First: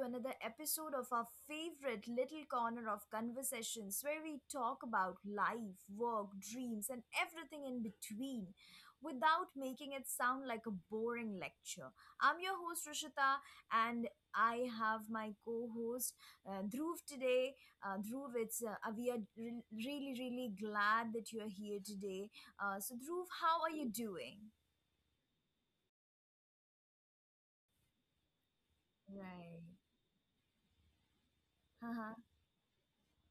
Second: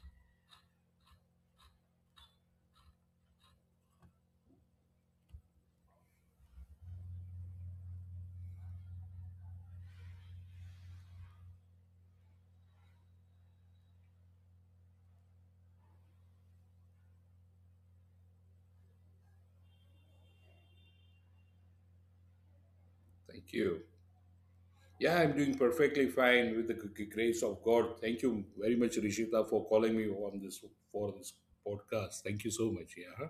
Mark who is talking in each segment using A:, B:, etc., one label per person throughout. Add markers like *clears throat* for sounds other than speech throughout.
A: another episode of our favorite little corner of conversations where we talk about life, work, dreams, and everything in between without making it sound like a boring lecture. I'm your host, Rishita, and I have my co host, Dhruv, today. Dhruv, it's, really, really glad that you're here today. So, Dhruv,
B: Thank
A: how are
B: you.
A: you doing?
B: Yeah, I'm doing perfectly fine with the grace of God. Thank you very much, Rishita,
A: Right.
B: for calling me on this for this
A: Haha.
B: podcast. Thank you so much. Yeah. Huh?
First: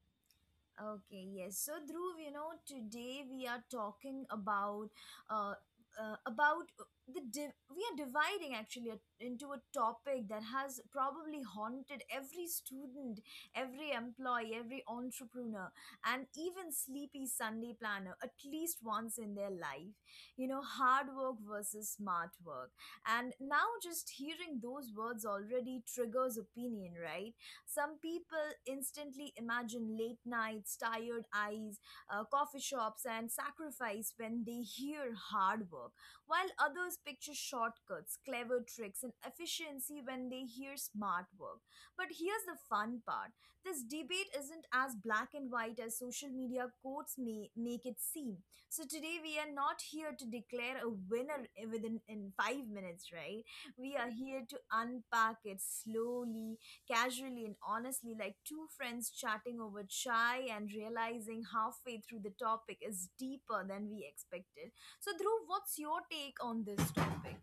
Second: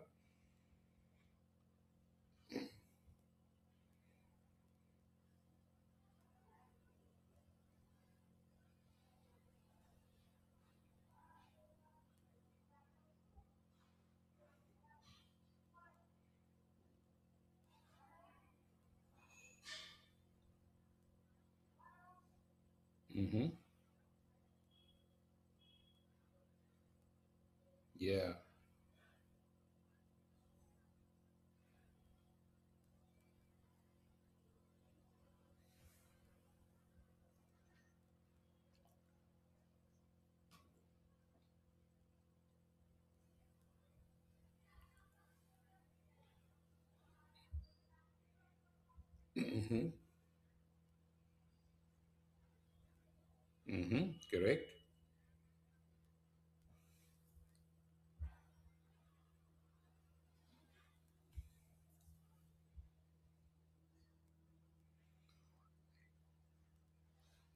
A: Okay, yes. So, Dhruv, today we are talking uh, about we are dividing actually into a topic that has probably haunted every student, every employee, every entrepreneur, and even sleepy Sunday planner at least once in their life. You know, hard work versus smart work. And
B: Mm-hmm.
A: now, just hearing those words already triggers opinion, right? Some
B: Yeah.
A: people instantly imagine late nights, tired eyes, coffee shops, and sacrifice when they hear hard work, while others picture shortcuts, clever tricks, and efficiency when they hear smart work. But here's the fun part, this debate isn't as black and white as social media quotes may make it seem. So today we are
B: Mm-hmm.
A: not here to declare a winner within in 5 minutes, right? We are
B: Mm-hmm.
A: here
B: Correct.
A: to unpack it slowly, casually and honestly, like two friends chatting over chai and realizing halfway through the topic is deeper than we expected. So, Dhruv, what's your take on this topic?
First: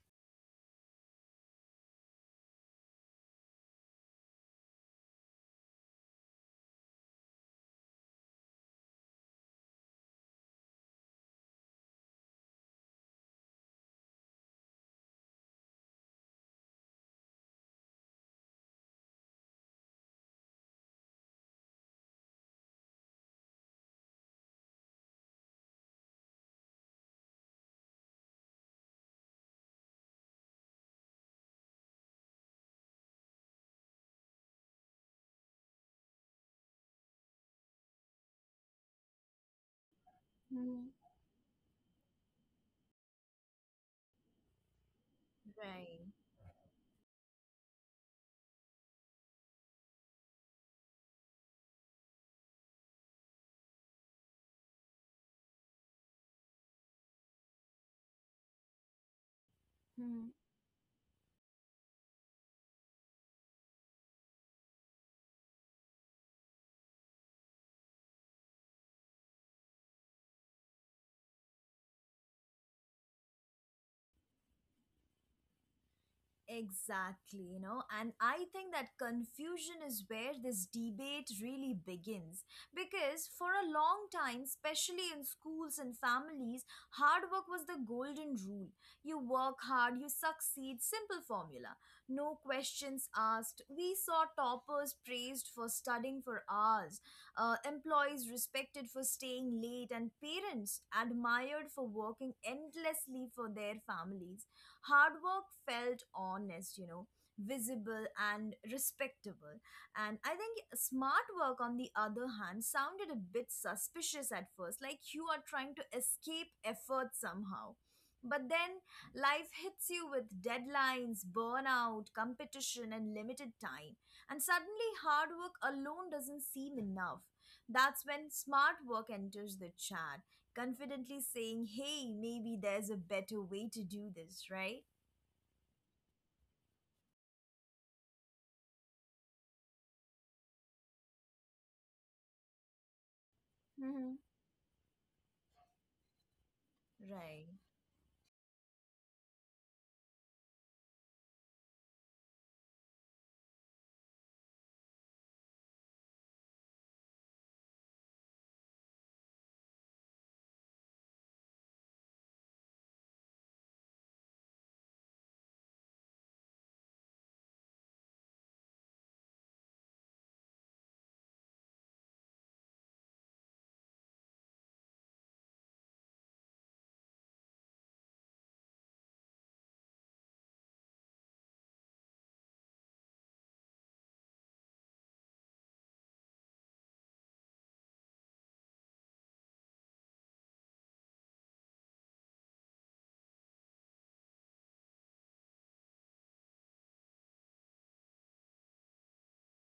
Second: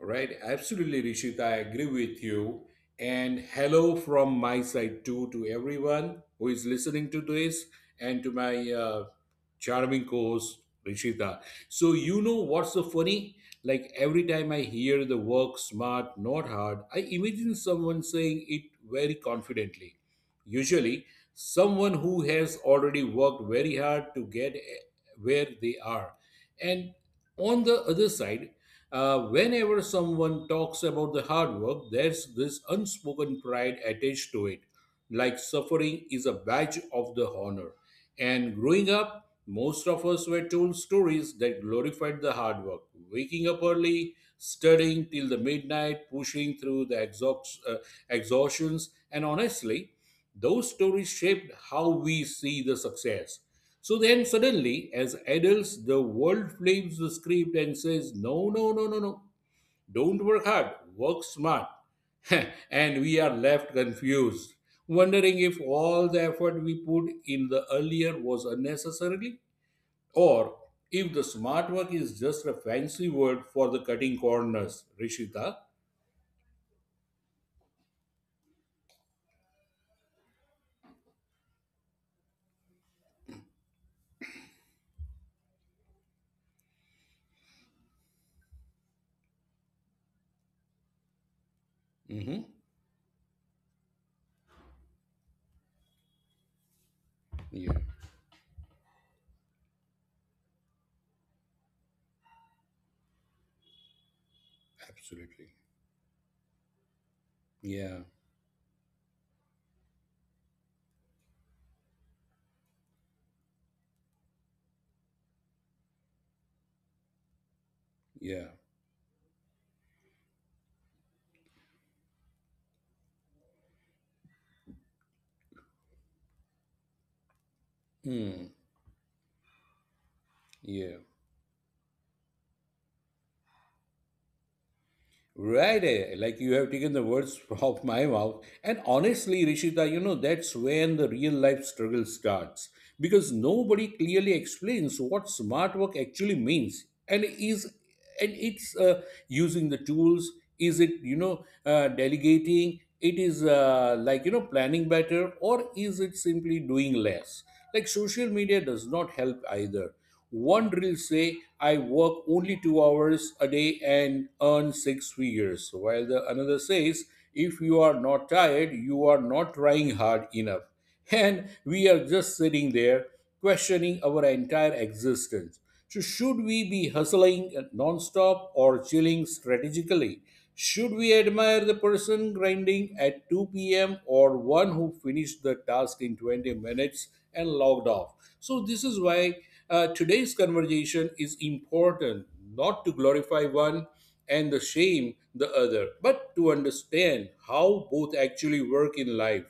B: Right. Absolutely, Rishita. I agree with you. And hello from my side too to everyone who is listening to this and to my charming course, Rishita. So you know what's so funny? Like every time I hear the work smart, not hard, I imagine someone saying it very confidently. Usually, someone who has already worked very hard to get where they are. And on the other side, whenever someone talks about the hard work, there's this unspoken pride attached to it, like suffering is a badge of the honor. And growing up, most of us were told
A: Hmm.
B: stories that glorified the hard work: waking up early, studying till the
A: Right.
B: midnight, pushing through the exhaustions, and honestly, those stories shaped how we see the success. So then, suddenly, as adults, the world flips the script and says, "No, no, no, no, no, don't
A: Hmm.
B: work hard, work smart." *laughs* And we are left confused, wondering if all the effort we put in the earlier was unnecessary, or if the smart work is just a fancy word for the cutting corners, Rishita.
A: Exactly, you know, and I think that confusion is where this debate really begins. Because for a long time, especially in schools and families, hard work was the golden rule. You work hard, you succeed, simple formula. No
B: Mm-hmm.
A: questions asked. We saw toppers praised for studying for hours,
B: Yeah,
A: employees respected for staying late, and parents admired for working endlessly for their families. Hard work
B: absolutely.
A: felt honest, you know, visible
B: Yeah,
A: and respectable. And I think smart work, on the other hand, sounded a bit suspicious at first, like you are trying to escape effort somehow. But
B: yeah.
A: then life hits you with deadlines, burnout, competition, and limited time. And suddenly, hard work alone doesn't seem enough. That's when
B: Mm,
A: smart work enters the chat
B: yeah.
A: confidently saying, hey, maybe there's a better way to do this, right?
B: Right, like you have taken the words *laughs* from my mouth. And honestly, Rishita, that's when the real life struggle starts, because nobody
A: Hmm.
B: clearly explains what smart work actually means and
A: Right.
B: is. And it's, using the tools, is it, delegating, it is, like, planning better, or is it simply doing less? Like, social media does not help either. One will say, "I work only 2 hours a day and earn six figures," while the another says, "If you are not tired, you are not trying hard enough." And we are just sitting there questioning our entire existence. So, should we be hustling nonstop or chilling strategically? Should we admire the person grinding at 2 p.m., or one who finished the task in 20 minutes and logged off? So, this is why today's conversation is important: not to glorify one and the shame the other, but to understand how both actually work in life.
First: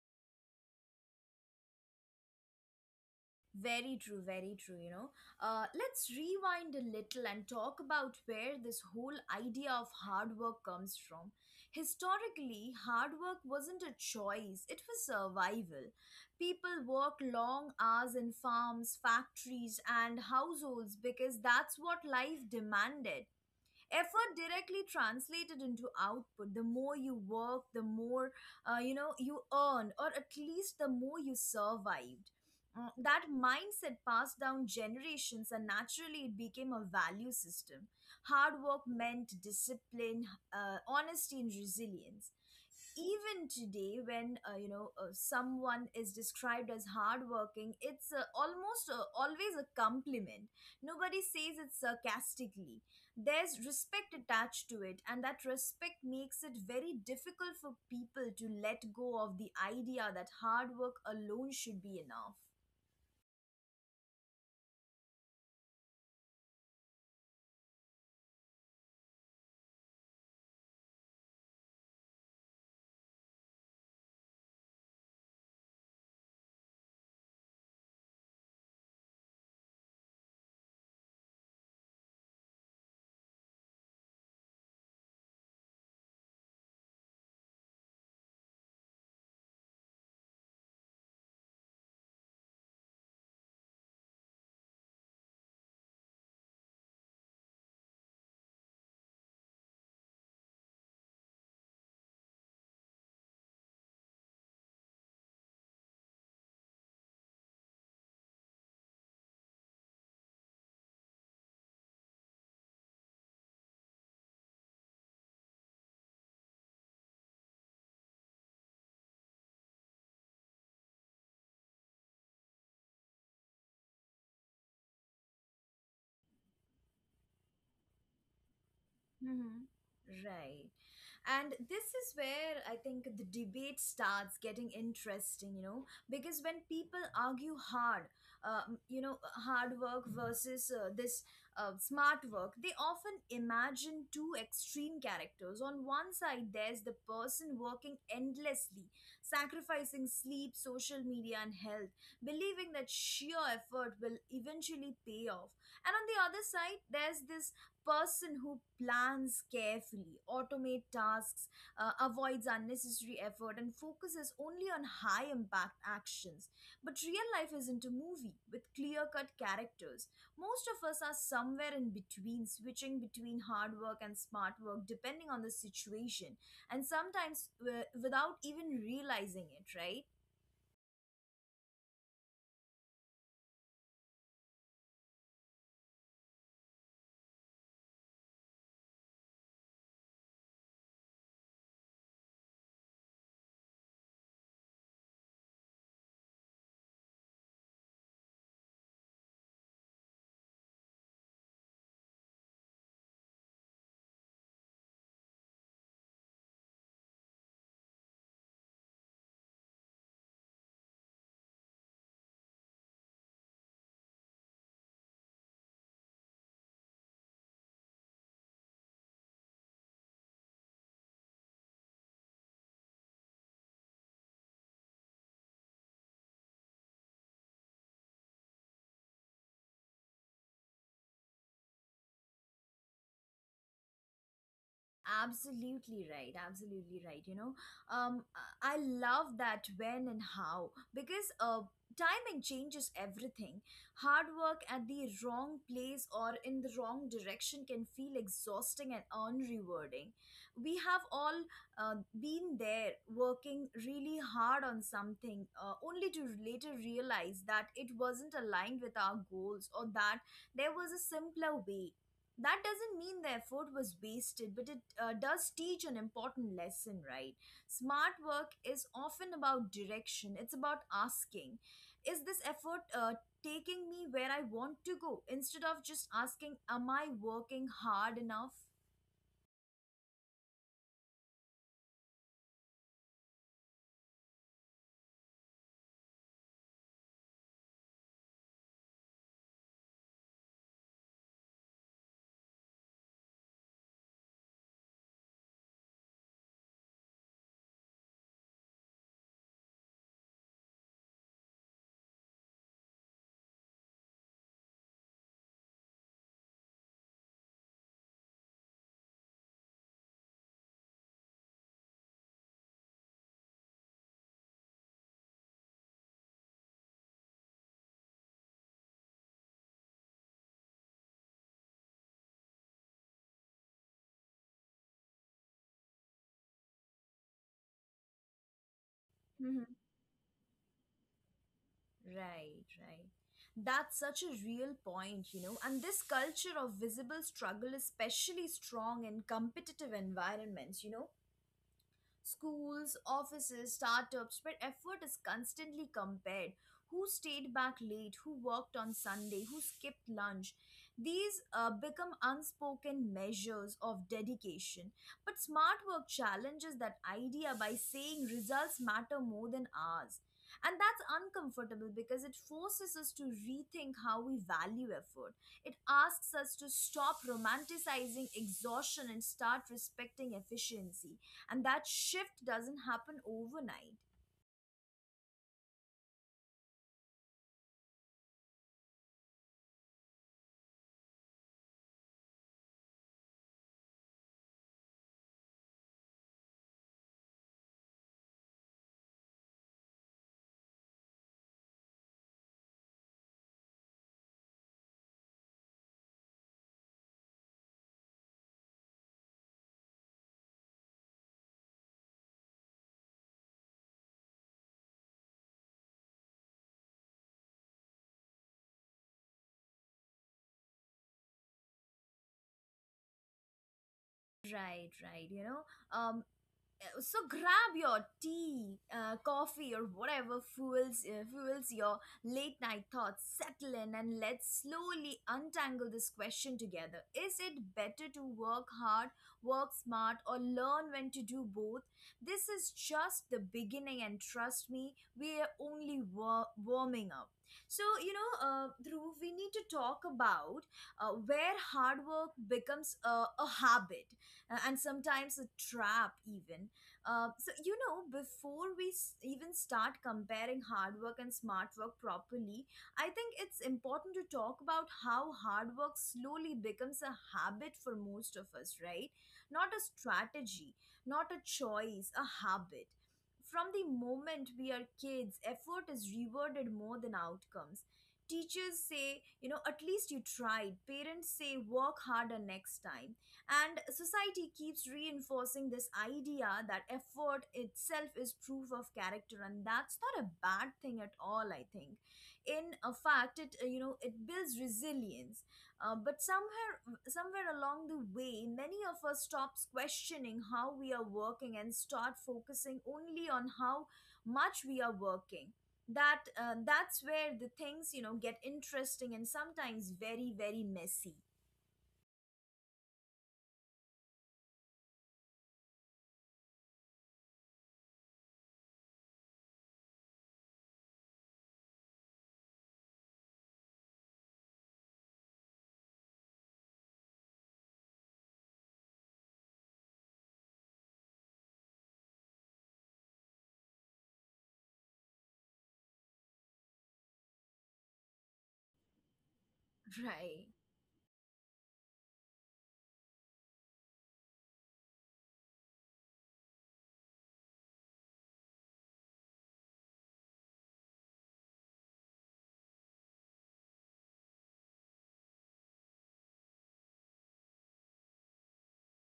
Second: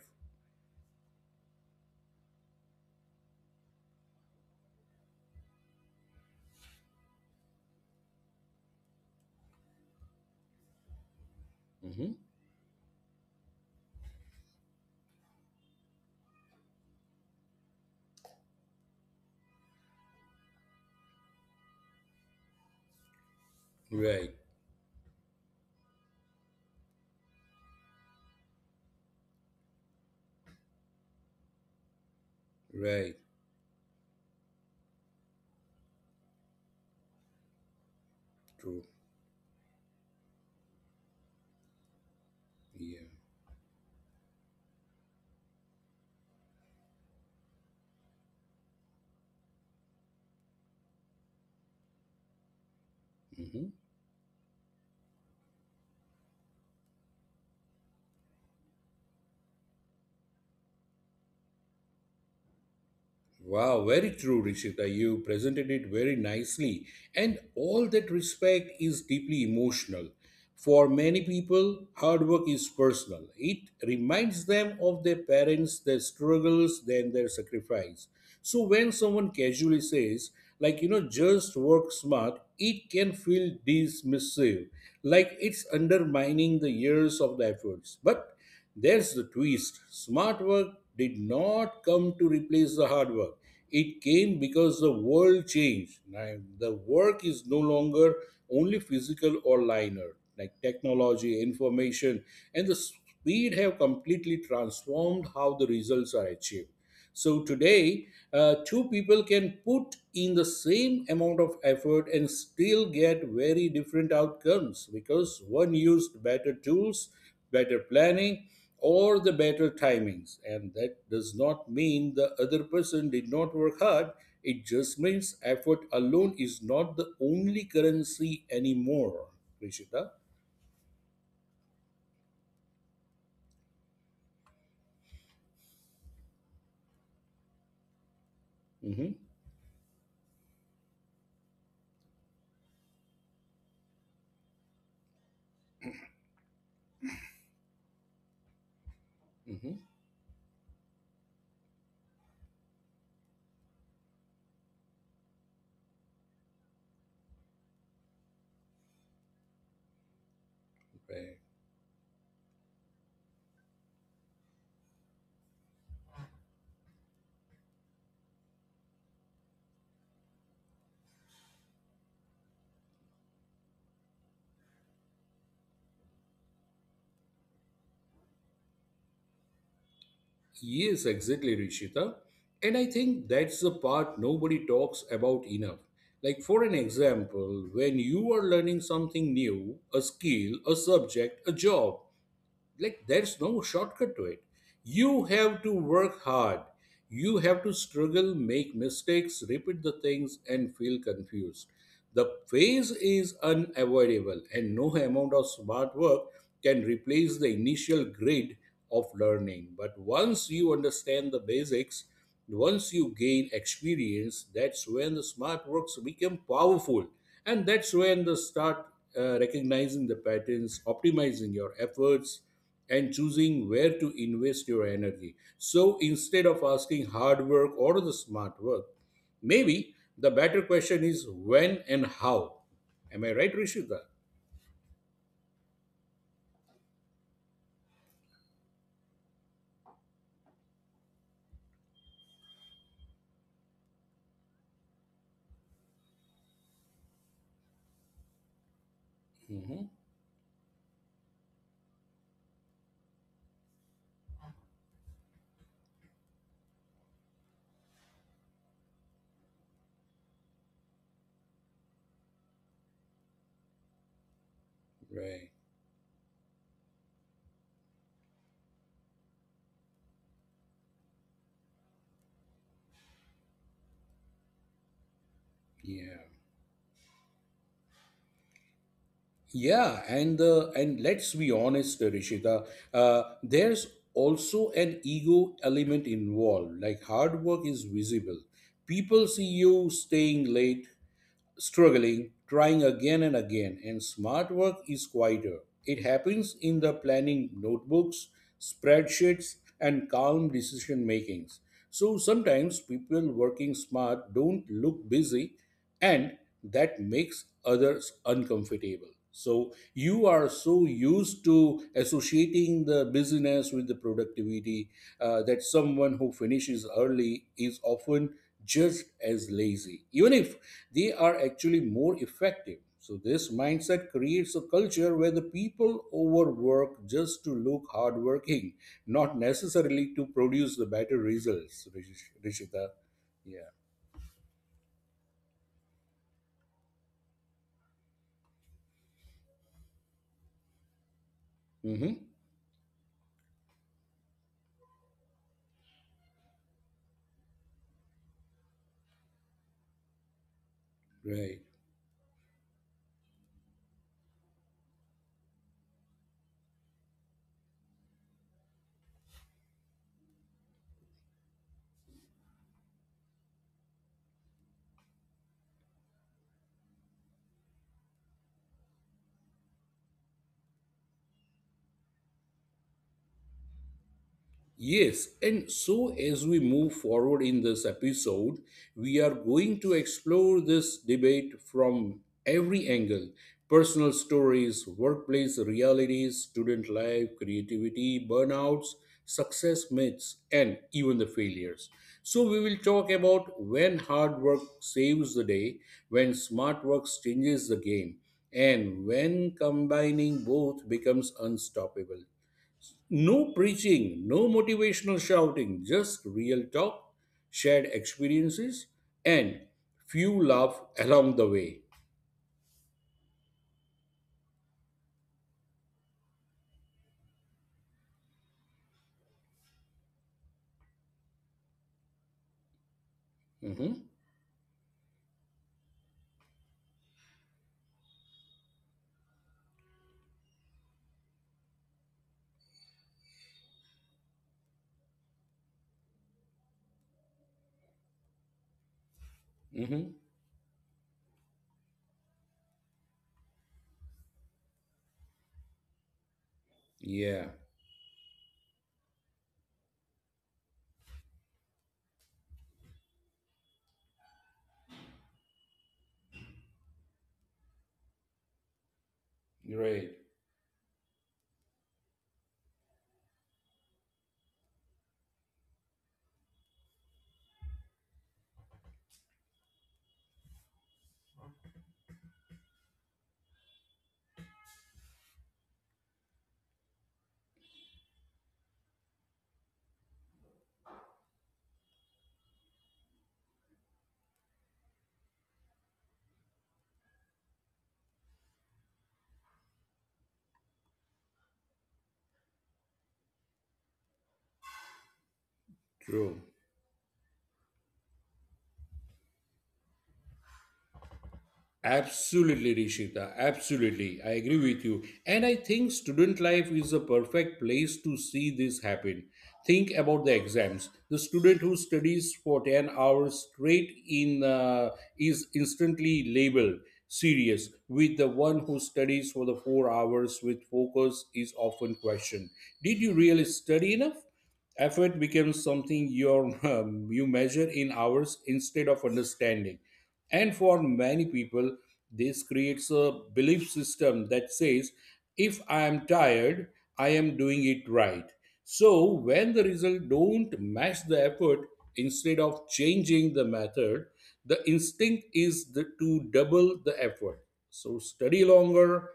A: Very true, you know. Let's rewind a little and talk about where this whole idea of hard work comes from.
B: Mhm.
A: Historically, hard work wasn't a choice, it was survival. People worked long hours in farms, factories, and households because that's what life demanded. Effort
B: Right,
A: directly translated into output, the more you work the more you know you earn, or at least the more you survived. Uh,
B: right,
A: that mindset passed down generations and naturally it became a value system. Hard
B: true.
A: work meant discipline, honesty and resilience.
B: Yeah.
A: Even today when you know someone is described as hardworking, it's almost always a compliment. Nobody says it sarcastically. There's
B: Mhm.
A: respect attached to it, and that respect makes it very difficult for people to let go of the idea that hard work alone should be enough.
B: Wow, very true, Rishita. You presented it very nicely. And all that respect is deeply emotional. For many people, hard work is personal. It reminds them of their parents, their struggles, then their sacrifice. So when someone casually says, like, "just work smart," it can feel dismissive, like it's undermining the years of the efforts. But there's the twist. Smart work did not come to replace the hard work. It came because the world changed. Now, the work is no longer only physical or linear. Like technology, information, and the speed have completely transformed how the results are achieved. So today, two people can put in the same amount of effort and still get very different outcomes, because one used better tools, better planning, or the better timings. And that does not mean the other person did not work hard. It just means effort alone is not the only currency anymore.
A: Hmm.
B: Rishita?
A: Right. And this is where I think the debate starts getting interesting, you know, because when people argue hard,
B: Mm-hmm.
A: hard work versus this smart work, they often imagine two extreme characters. On one side, there's the person working endlessly,
B: Mm-hmm.
A: sacrificing sleep, social media, and health, believing that sheer effort will eventually pay off. And on the other side, there's this person who plans carefully, automate
B: Right.
A: tasks, avoids unnecessary effort, and focuses only on high impact actions. But real life isn't a movie with clear cut characters. Most of us are somewhere in between, switching between hard work and smart work depending on the situation, and sometimes without even realizing it, right?
B: Yes, exactly, Rishita. And I think that's the part nobody talks about enough. Like, for an example, when you are learning something new, a skill, a subject, a job, like there's no shortcut to it. You have to work hard, you have to struggle, make mistakes, repeat the things, and feel confused. The phase is unavoidable, and no amount of smart work can replace the initial grid of learning. But once you understand the basics, once you gain experience, that's when the smart works become powerful, and that's when the start, recognizing the patterns, optimizing your efforts, and choosing where to invest your energy. So instead of asking hard work or the smart work, maybe the better question is when and how. Am I right, Rishita?
A: Absolutely right. Absolutely right. You know, um, I love that when and how because timing changes everything. Hard work at the wrong place or in the wrong direction can feel exhausting and
B: Hmm.
A: unrewarding. We have all been there working really hard on something only to later realize that it wasn't aligned with our goals, or that there was a simpler way. That doesn't mean the effort was wasted, but it does
B: Right.
A: teach an important lesson, right? Smart work is often about direction, it's about asking, is this effort taking me where I want to go? Instead of just
B: Yeah.
A: asking, am I working hard enough?
B: Yeah, and let's be honest, Rishita. There's also an ego element involved. Like, hard work is visible. People see you staying late, struggling, trying again and again, and smart work is quieter. It happens in the planning notebooks, spreadsheets, and calm decision makings. So sometimes people working smart don't look busy, and that makes others uncomfortable. So you are so used to associating the busyness with the productivity, that someone who finishes early is often just as lazy, even if they are actually more effective. So, this mindset creates a culture where the people overwork just to look hardworking, not
A: Hmm.
B: necessarily to produce the better results,
A: Right,
B: Rishita.
A: right.
B: Yeah.
A: That's such a real point, you know. And this culture of visible struggle is especially strong in competitive environments, you know.
B: Hmm.
A: Schools, offices, startups, where effort is constantly compared. Who stayed back late? Who worked on Sunday? Who skipped lunch? These
B: Right.
A: become unspoken measures of dedication. But smart work challenges that idea by saying results matter more than hours. And that's uncomfortable because it forces us to rethink how we value effort. It asks us to stop romanticizing exhaustion and start respecting efficiency, and that shift doesn't happen overnight.
B: Yes, and so as we move forward in this episode, we are going to explore this debate from every angle: personal stories, workplace realities, student life, creativity, burnouts, success myths, and even the failures. So, we will talk about when hard work saves the day, when smart work changes the game, and when combining both becomes unstoppable. No preaching, no motivational shouting, just real talk, shared experiences, and few laugh along the way.
A: Right, right, you know, um. So grab your tea, coffee or whatever fuels fuels your late night thoughts, settle
B: Mm-hmm.
A: in, and let's slowly untangle this question together. Is it better to work hard, work smart, or learn when to do both? This is just the beginning, and trust me, we are only warming up. So you know, Dhruv, we need to talk
B: Mm-hmm.
A: about where hard work becomes a habit, and sometimes a trap even. Um,
B: Yeah,
A: so you know, before we even start comparing hard work and smart work properly, I think it's important to talk about how hard work slowly becomes a habit for most of us, right? Not a
B: right.
A: strategy, not a choice, a habit. From the moment we are kids, effort is rewarded more than outcomes. Teachers say, you know, at least you tried. Parents say, work harder next time. And society keeps reinforcing this idea that effort itself is proof of character, and that's not a bad thing at all, I think. In a fact, it you know it builds resilience. But somewhere along the way, many of us stops questioning how we are working and start focusing only on how much we are working. that
B: True.
A: uh, that's where the things you know get interesting, and sometimes very very messy.
B: Absolutely, Rishita. Absolutely. I agree with you. And I think student life is a perfect place to see this happen. Think about the exams. The student who studies for 10 hours straight in is instantly labeled serious, with the one who studies for the 4 hours with focus is often questioned. Did you really study enough? Effort becomes something *laughs* you measure in hours instead of understanding.
A: *laughs*
B: And
A: right.
B: for many people, this creates a belief system that says, if I am tired, I am doing it right. So when the result don't match the effort, instead of changing the method, the instinct is to double the effort. So, study longer,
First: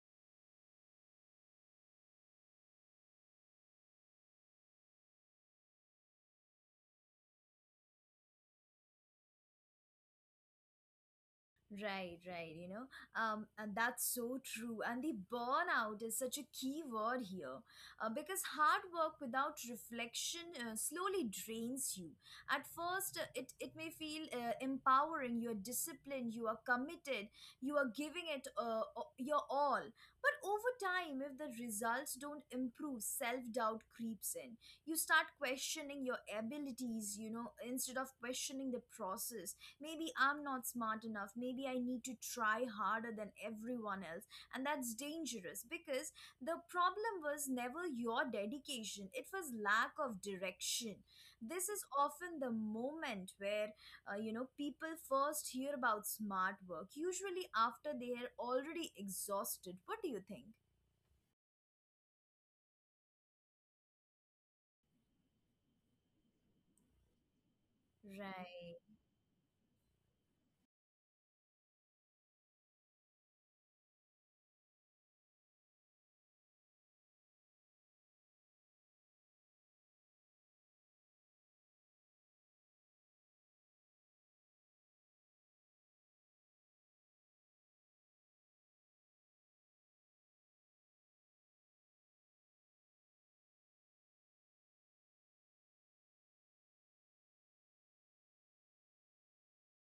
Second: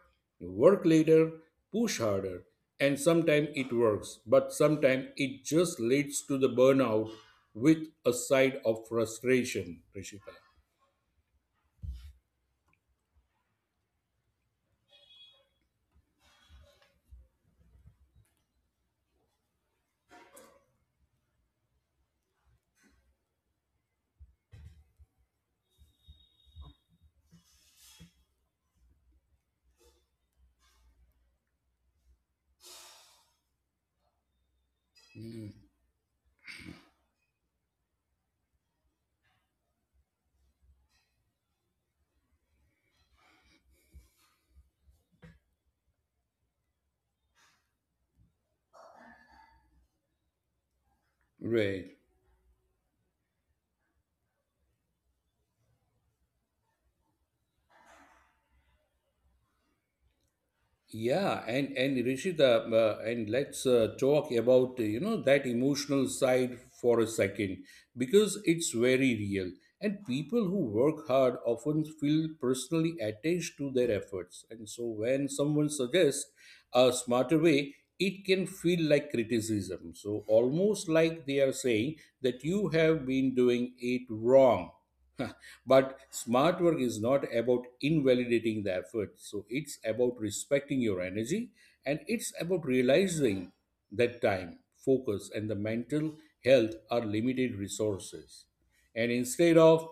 B: work later, push harder, and sometimes it works, but sometimes it just leads to the burnout with a side of frustration, Rishika.
A: Right, right. You know, and that's so true. And the burnout is such a key word here, because hard work without reflection slowly drains you. At first, it may feel empowering. You are disciplined. You are committed. You are giving it your all. But over time, if the results don't improve, self doubt creeps in. You start questioning your abilities. You know, instead of questioning the process, maybe I'm not smart enough, maybe I need to try harder than everyone else. And that's dangerous because the problem was never your dedication, it was lack of direction. This is
B: Right.
A: often the moment where, you know, people first hear about smart work, usually after they are already exhausted. What do you think?
B: Yeah, and Rishita, and let's, talk about, that emotional side for a second, because it's
A: Right.
B: very real. And people who work hard often feel personally attached to their efforts. And so when someone suggests a smarter way, it can feel like criticism. So almost like they are saying that you have been doing it wrong. *laughs* But smart work is not about invalidating the effort. So it's about respecting your energy, and it's about realizing that time, focus, and the mental health are limited resources. And instead of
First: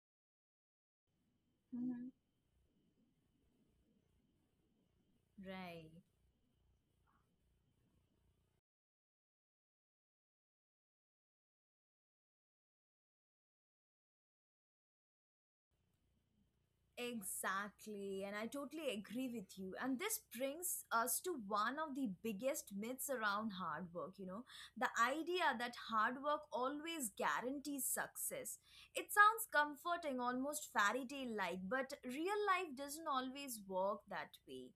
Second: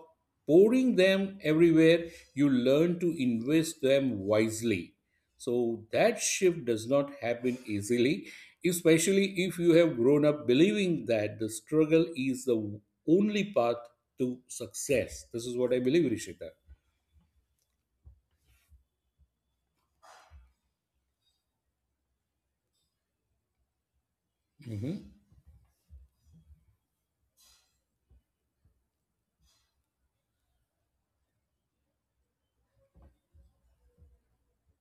B: pouring them everywhere,
A: Mhm.
B: you learn to invest them wisely, so
A: Right.
B: that shift does not happen easily, especially if you have grown up believing that the struggle is the only path to success. This is what I believe, Rishita.
A: Exactly, and I totally agree with you. And this brings us to one of the biggest myths around hard work, you know, the
B: Mm-hmm.
A: idea that hard work always guarantees success. It sounds comforting, almost fairy tale like, but real life doesn't always work that way.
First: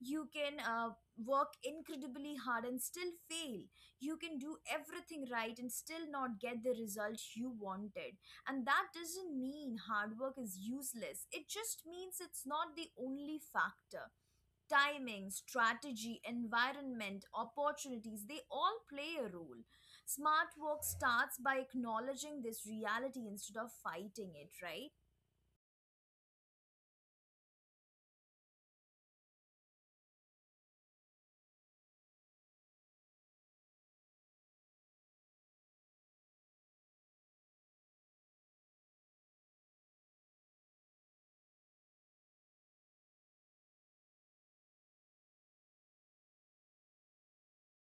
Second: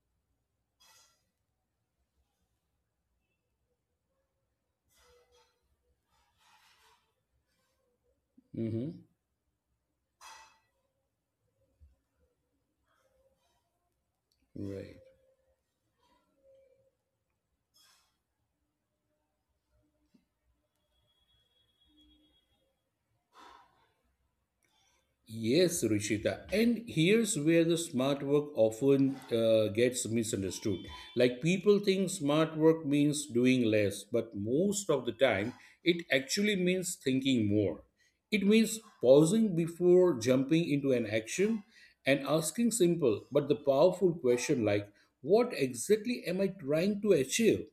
A: You can work incredibly hard and still fail, you can do everything right and still not get the result you wanted. And that
B: Mm-hmm.
A: doesn't mean hard work is useless, it just means it's not the only factor.
B: Right.
A: Timing, strategy, environment, opportunities, they all play a role. Smart work starts by acknowledging this reality instead of fighting it, right?
B: Yes, Ruchita. And here's where the smart work often gets misunderstood. Like, people think smart work means doing less, but most of the time it actually means thinking more. It means pausing before jumping into an action, and asking simple but the powerful question, like, what exactly am I trying to achieve?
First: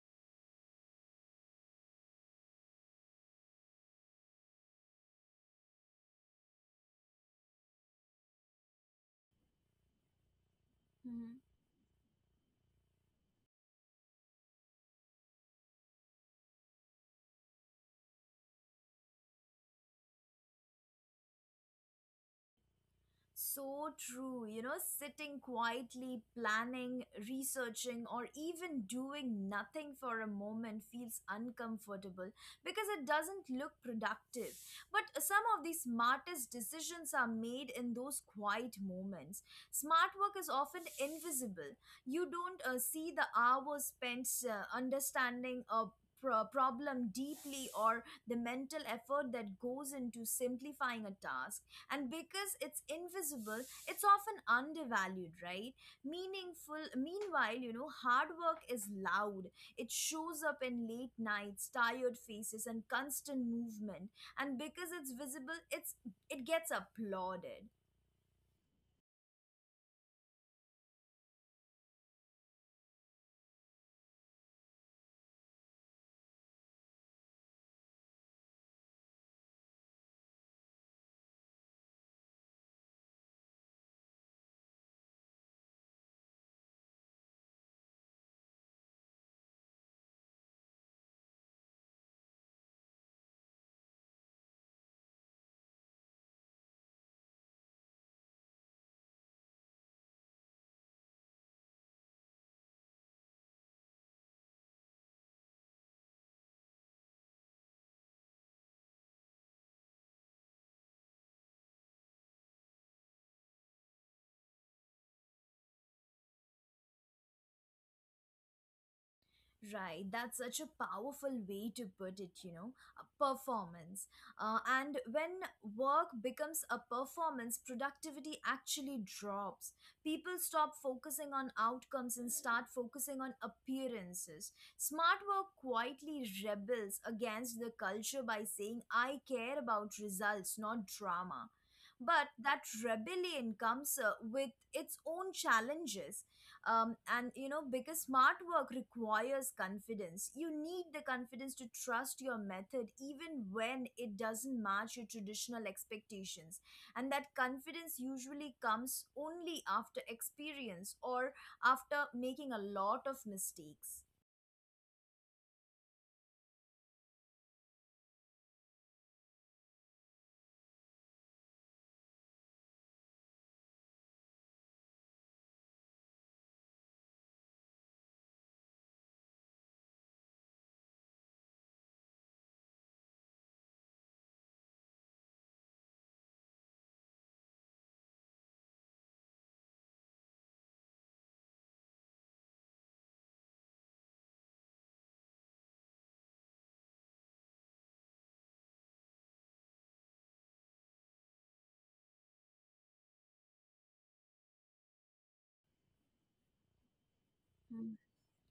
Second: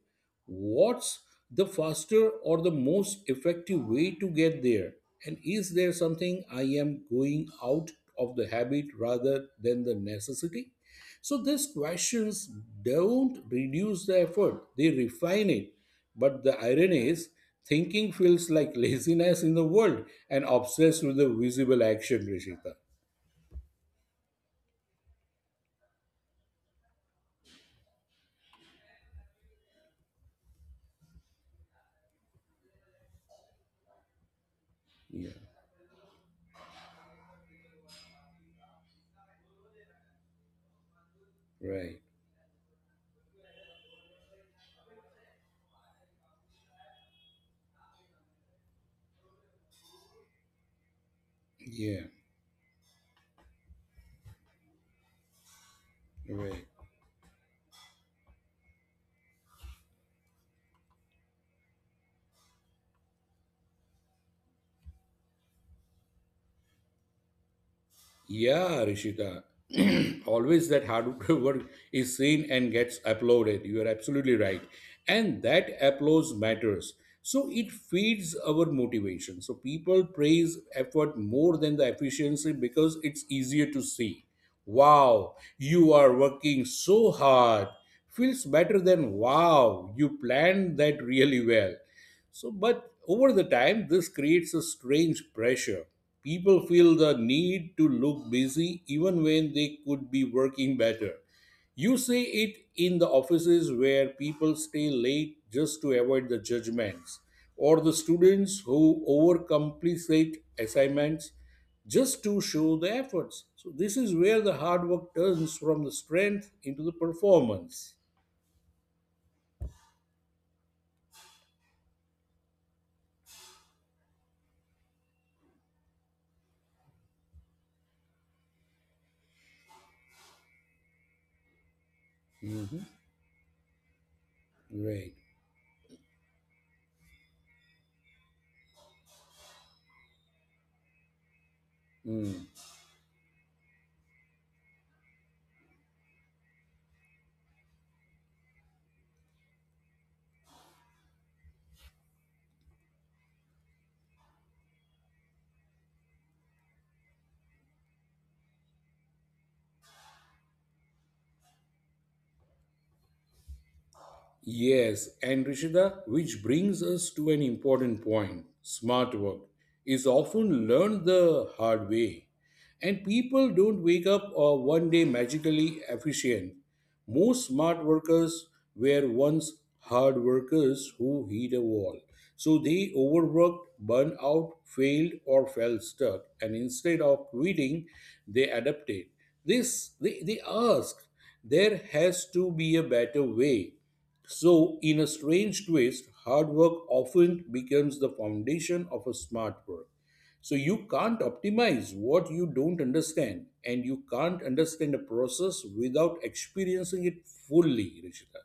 B: What's the faster or the most effective way to get there? And is there something I am going out of the habit rather than the necessity? So these questions don't reduce the effort, they refine it. But the irony is, thinking feels like *laughs* laziness in the world and obsessed with the visible action, Rishita.
A: So true, you know, sitting quietly, planning, researching, or even doing nothing for a moment feels uncomfortable because it doesn't look productive. But
B: Yeah.
A: some of the smartest decisions are made in those quiet moments. Smart work is often invisible.
B: Right.
A: You don't see the hours spent understanding a problem deeply, or the mental effort that goes into simplifying a task, and
B: Yeah.
A: because it's invisible it's often undervalued, right?
B: Right.
A: Meaningful meanwhile you know hard work is loud, it shows up in late nights, tired faces and constant movement, and because it's visible it gets applauded.
B: Yeah, Rishika. *clears throat* Always that hard *laughs* work is seen and gets applauded. You are absolutely right. And that applause matters. So it feeds our motivation. So people praise effort more than the efficiency, because it's easier to see. "Wow, you are working so hard" feels better than "wow, you planned that really well." So, but over the time, this creates a strange pressure. People feel the need to look busy even when they could be working better. You see it in the offices where people stay late just to avoid the judgments, or the students who overcomplicate assignments just to show the efforts. So, this is where the hard work turns from the strength into the performance.
A: Right, that's such a powerful way to put it, you know, a performance. And when work becomes a performance, productivity actually drops. People stop focusing on outcomes and start
B: Mhm.
A: focusing on appearances.
B: Right.
A: Smart work quietly rebels against the culture by saying, I care about results, not drama. But that rebellion comes with its own challenges, and you know because smart work requires confidence. You need the confidence to trust your method even when it doesn't match your traditional expectations, and that confidence usually comes only after experience, or after making a lot of mistakes.
B: Yes, and Rishida, which brings us to an important point. Smart work is often learned the hard way, and people don't wake up, one day magically efficient. Most smart workers were once hard workers who hit a wall. So they overworked, burned out, failed, or fell stuck. And instead of quitting, they adapted. They asked, there has to be a better way. So, in a strange twist, hard work often becomes the foundation of a smart work. So, you can't optimize what you don't understand, and you can't understand a process without experiencing it fully, Rishita.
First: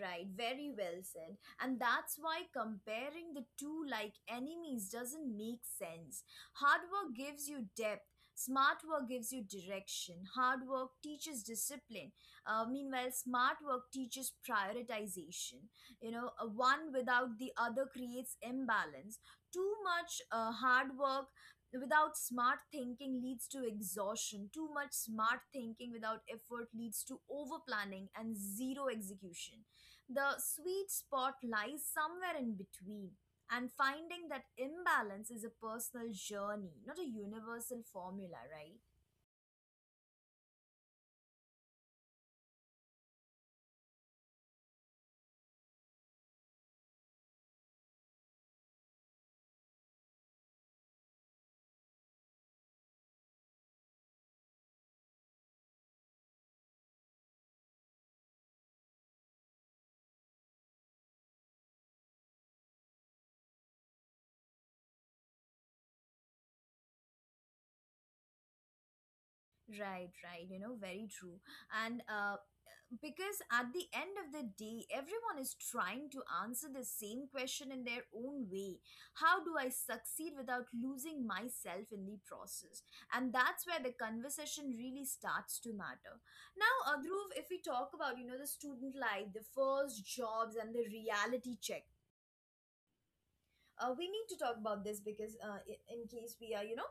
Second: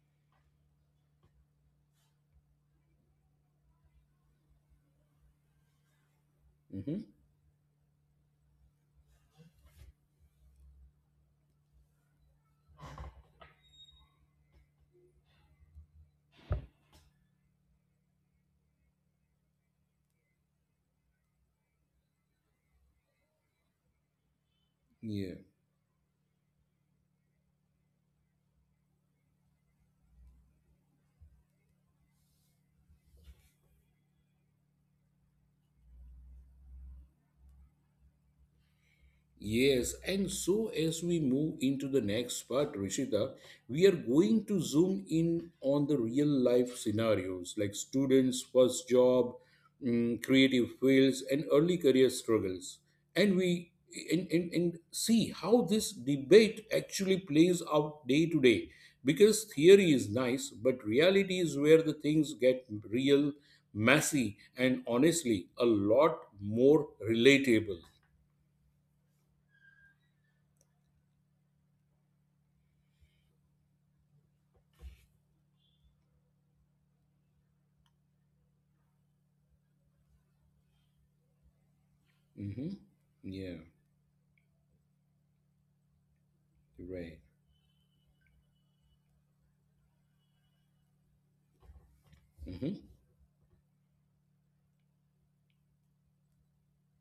A: Right, very well said. And that's why comparing the two like enemies doesn't make sense. Hard
B: Hmm.
A: work gives you depth, smart work gives you direction, hard work teaches discipline. Meanwhile, smart work teaches prioritization. One without the other creates imbalance. Too much hard work without smart thinking leads to exhaustion. Too much
B: Yeah.
A: smart thinking without effort leads to over planning and zero execution. The sweet spot lies somewhere in between, and finding that imbalance is a personal journey, not a universal formula, right?
B: Yes, and so as we move into the next part, Rishita, we are going to zoom in on the real life scenarios like students' first job, creative fields, and early career struggles. And we and see how this debate actually plays out day to day. Because theory is nice, but reality is where the things get real, messy, and honestly, a lot more relatable.
A: Right, right, very true. And because at the end of the day, everyone is trying to answer the same question in their own way. How do I succeed without losing myself in the
B: Mm-hmm.
A: process? And
B: Yeah,
A: that's where the conversation really starts to matter. Now
B: you're right.
A: Adhruv, if we talk about the student life, the first jobs, and the reality check,
B: Mm-hmm.
A: we need to talk about this because in case we are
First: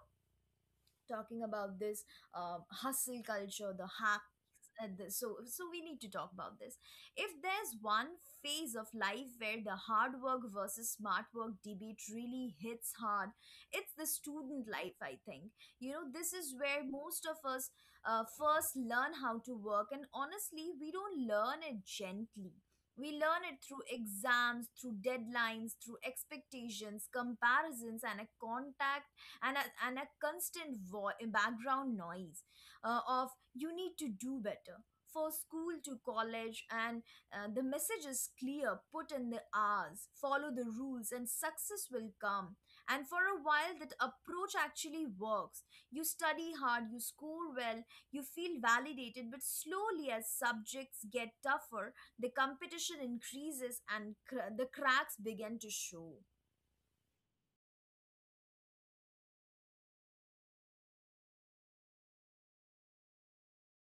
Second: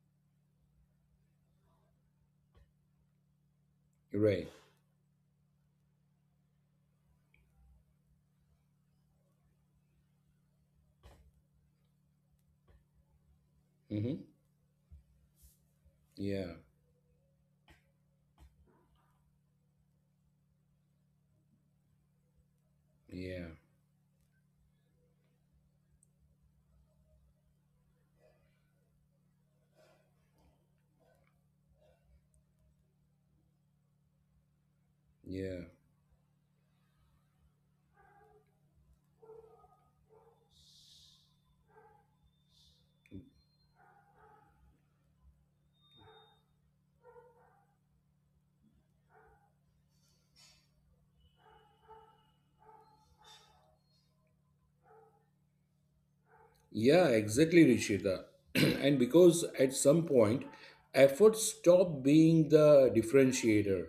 A: talking about this, hustle culture, the
B: You're
A: hacks,
B: right.
A: so we need to talk about this. If there's one phase of life where the hard work versus smart work debate really hits hard, it's the
B: Mm-hmm.
A: student life. I think you know this
B: Yeah,
A: is where most of us first learn how to work, and honestly, we don't learn it gently. We learn
B: yeah,
A: it through exams, through deadlines, through expectations, comparisons, and a contact and a constant background noise of you need to do better. For
B: yeah.
A: school to college, and the message is clear: put in the hours, follow the rules, and success will come. And for a while that approach actually works. You study hard, you score well, you feel validated, but slowly as subjects get tougher, the competition increases and the cracks begin to show.
B: Yeah, exactly, Rishita. *clears throat* And because at some point, effort stop being the differentiator.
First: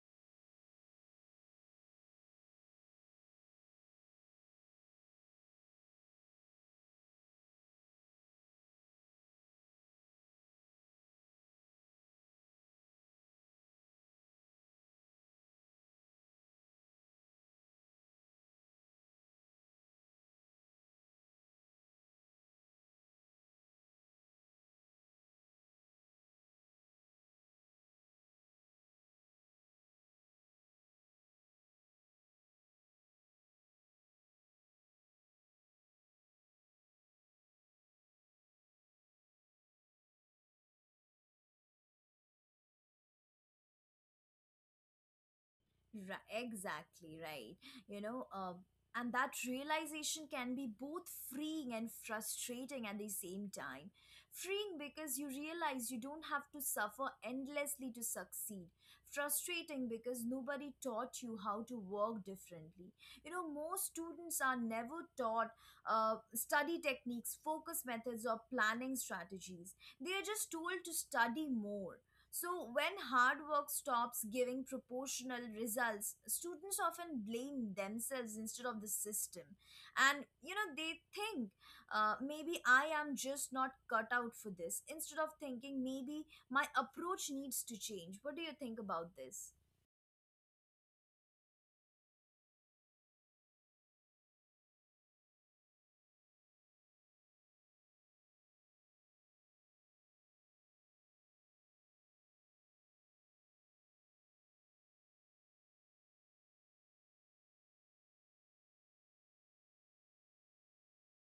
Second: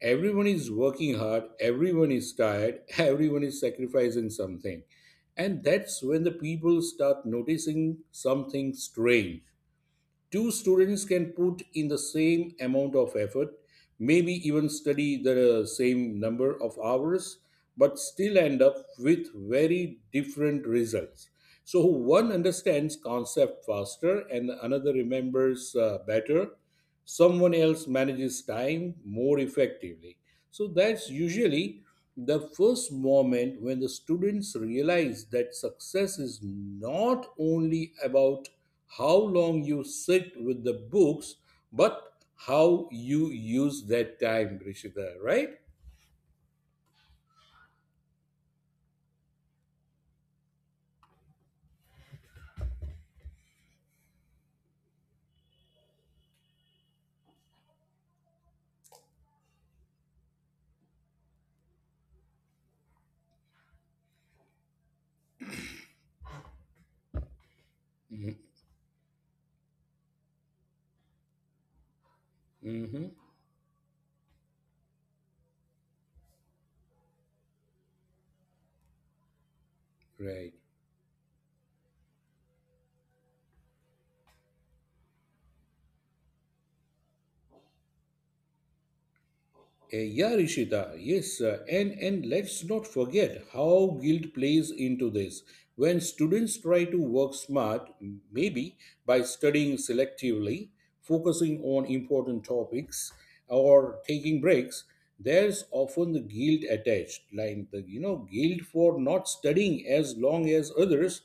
B: Everyone is working hard, everyone is tired, *laughs* everyone is sacrificing something. And that's when the people start noticing something strange. Two students can put in the same amount of effort, maybe even study the same number of hours, but still end up with very different results. So one understands concept faster and another remembers better. Someone else manages time more effectively. So that's usually the first moment when the students realize that success is not only about how long you sit with the books, but how you use that time, Rishita, right?
A: Right, exactly right. You know, um, and that realization can be both freeing and frustrating at the same time. Freeing because you realize you don't have to suffer endlessly to succeed. Frustrating because nobody taught you how to work differently. You know, most students are never taught study techniques, focus methods, or planning strategies. They are just told to study more. So when
B: Mm-hmm.
A: hard work stops giving proportional results, students often blame themselves instead of the system. And, you
B: Right.
A: know, they think maybe I am just not cut out for this, instead of thinking maybe my approach needs to change. What do you think about this?
B: Yeah, Rishita, yes, and let's not forget how guilt plays into this. When students try to work smart, maybe by studying selectively, focusing on important topics, or taking breaks, there's often the guilt attached, like the guilt for not studying as long as others,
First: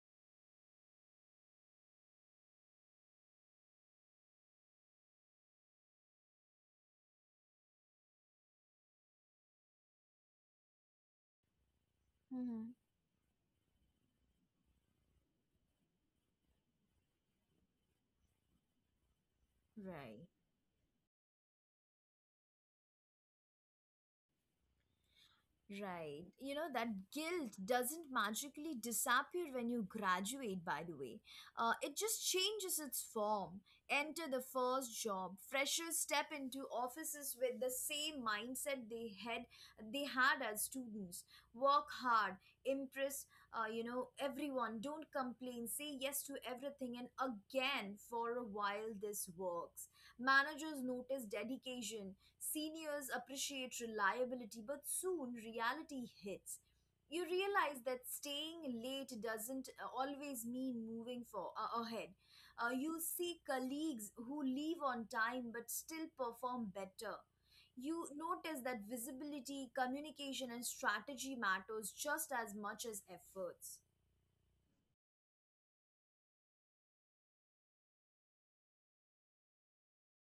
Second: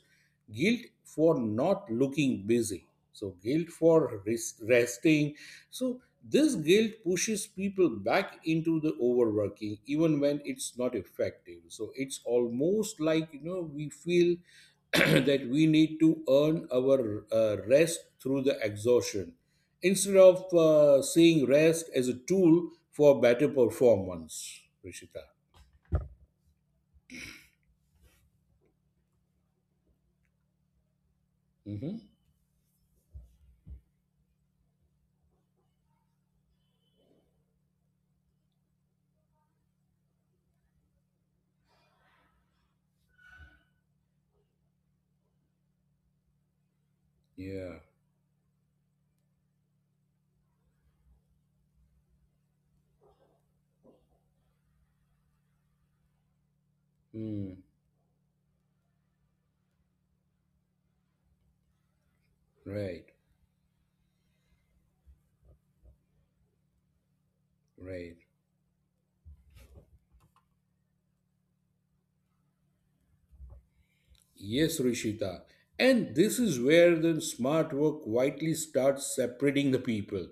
B: guilt for not looking busy, so guilt for resting. So this guilt pushes people back into the overworking even when it's not effective. So it's
A: Hmm.
B: almost like we feel *clears throat* that we need to earn our rest through the exhaustion instead
A: Right.
B: of seeing rest as a tool for better performance, Rishita.
A: Right. You know, that guilt doesn't magically disappear when you graduate, by the way. It
B: Hmm.
A: just changes its form. Enter the first job. Freshers step into offices with the same mindset they had as students. Work hard, impress everyone. Don't complain. Say yes to everything. And
B: Yeah.
A: again, for a while this works. Managers notice dedication. Seniors appreciate reliability, but soon reality hits. You
B: Hmm.
A: realize that staying late doesn't always mean moving for ahead. You
B: Right.
A: see colleagues who leave on time but still perform better. You
B: Right.
A: notice that visibility, communication, and strategy matters just as much as efforts.
B: Yes, Rishita. And this is where the smart work quietly starts separating the people,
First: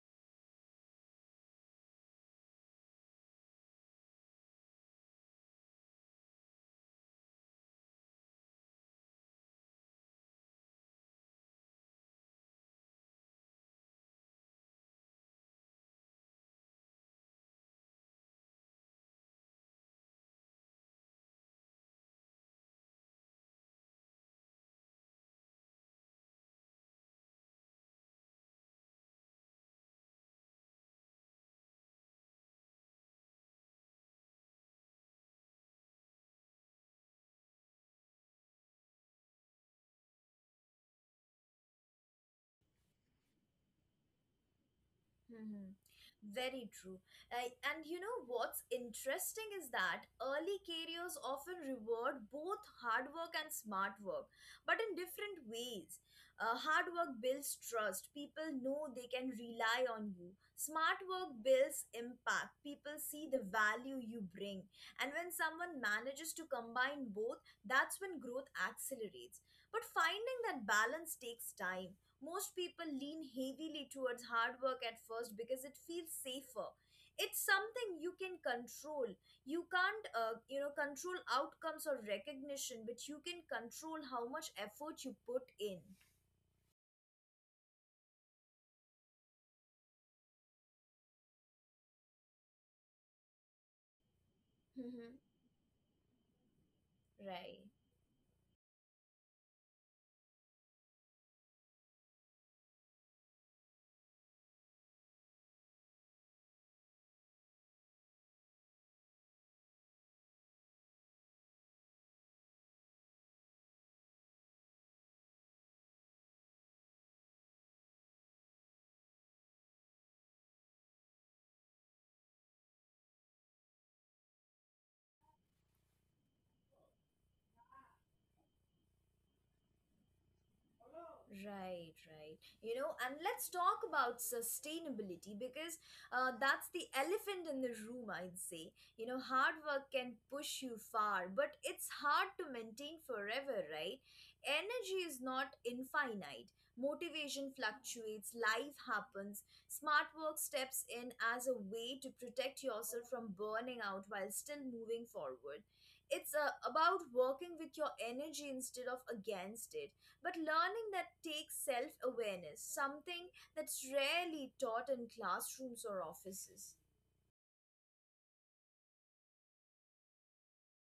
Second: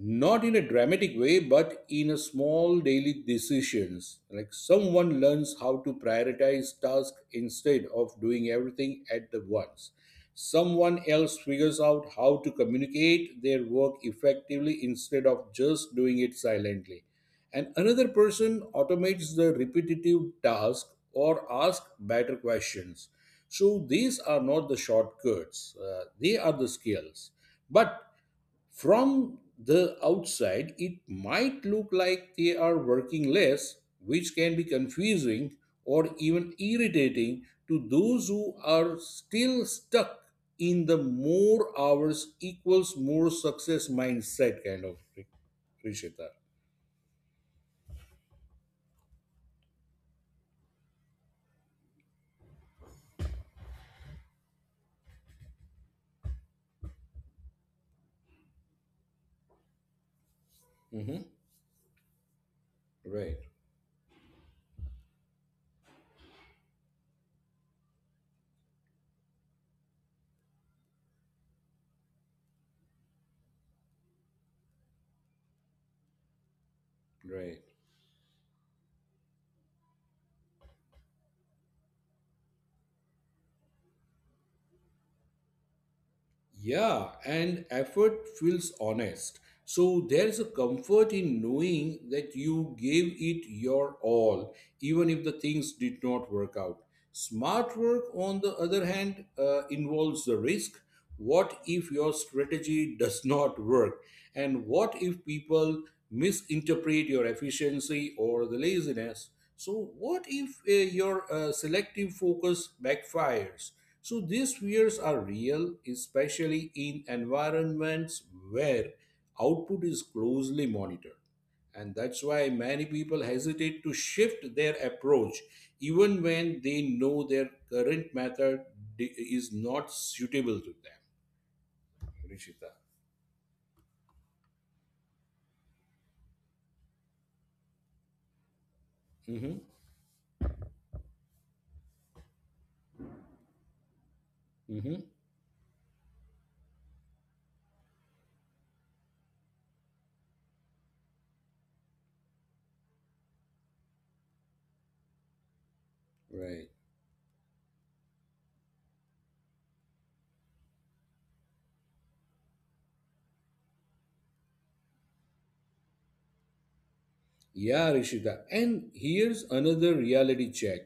B: not in a dramatic way but in a small daily decisions. Like someone learns how to prioritize tasks instead of doing everything at the once, someone else figures out how to communicate their work effectively instead of just doing it silently, and another person automates the repetitive task or asks better questions. So these are not the shortcuts, they are the skills. But from the outside, it might look like they are working less, which can be confusing or even irritating to those who are still stuck in the more hours equals more success mindset kind of thing,
A: Hmm.
B: Rishita.
A: Very true. Uh, and you know what's interesting is that early careers often reward both hard work and smart work, but in different ways. Hard work builds trust, people know they can rely on you. Smart
B: Mm-hmm.
A: work builds impact, people see
B: Right,
A: the value you bring. And when someone manages to combine both, that's when growth accelerates. But finding that balance takes time. Most people lean heavily towards hard work at first because it feels safer. It's
B: right.
A: something you can control. You can't, control outcomes or recognition, but you can control how much effort you put in.
B: Yeah, and effort feels honest. So there is a comfort in knowing that you gave it your all, even
A: Hmm.
B: if the things did not work out.
A: Right.
B: Smart work, on the other hand, involves the risk. What if your strategy does not work? And what if people misinterpret your efficiency or the laziness? So, what if your selective focus backfires? So these fears are real, especially in environments where output is closely monitored. And that's why many people hesitate to shift their approach, even when they know their current method is not suitable to them,
A: Right, right.
B: Rishita.
A: And let's talk about sustainability because that's the elephant in the room, I'd say. You know,
B: Mm-hmm.
A: hard work can push you far, but it's hard to maintain forever, right?
B: Mm-hmm.
A: Energy is not infinite. Motivation fluctuates, life happens. Smart work steps in as a way to protect yourself from burning out while still moving forward. It's
B: Right.
A: about working with your energy instead of against it, but learning that takes self awareness, something that's rarely taught in classrooms or offices.
B: Yeah, Rishita. And here's another reality check.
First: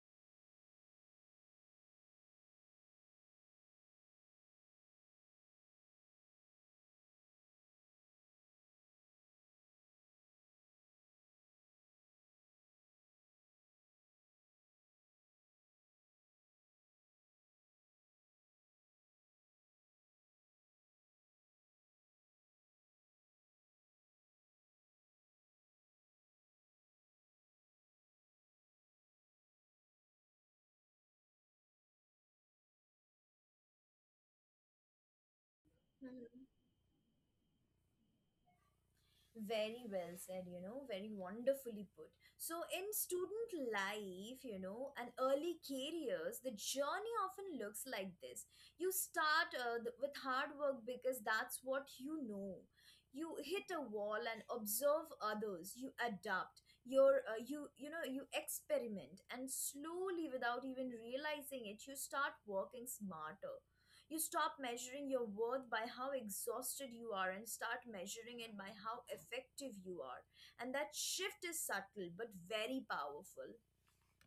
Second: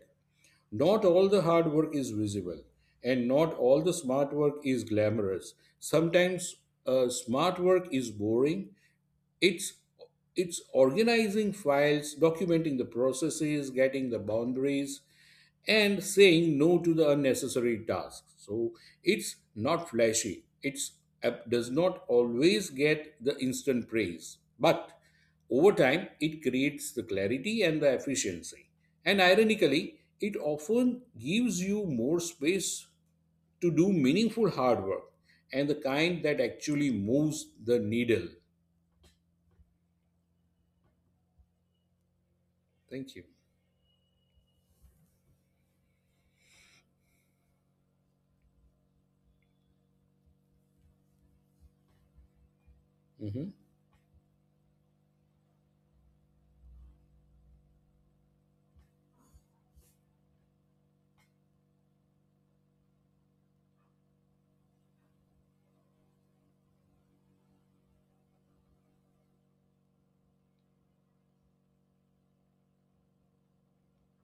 B: Not all the hard work is visible, and not all the smart work is glamorous. Sometimes smart work is boring. It's it's organizing files, documenting the processes, getting the boundaries, and saying no to the unnecessary tasks. So it's not flashy. It's app does not always get the instant praise, but over time it creates the clarity and the efficiency. And ironically, it often gives you more space to do meaningful hard work, and the kind that actually moves the needle.
A: Very well said, you know, very wonderfully put. So, in
B: Thank you.
A: student life, you know, and early careers, the journey often looks like this. You start with hard work because that's what you know. You
B: Mhm.
A: hit a wall and observe others. You adapt. Your you you know you experiment, and slowly, without even realizing it, you start working smarter. You stop measuring your worth by how exhausted you are and start measuring it by how effective you are. And that shift is subtle but very powerful.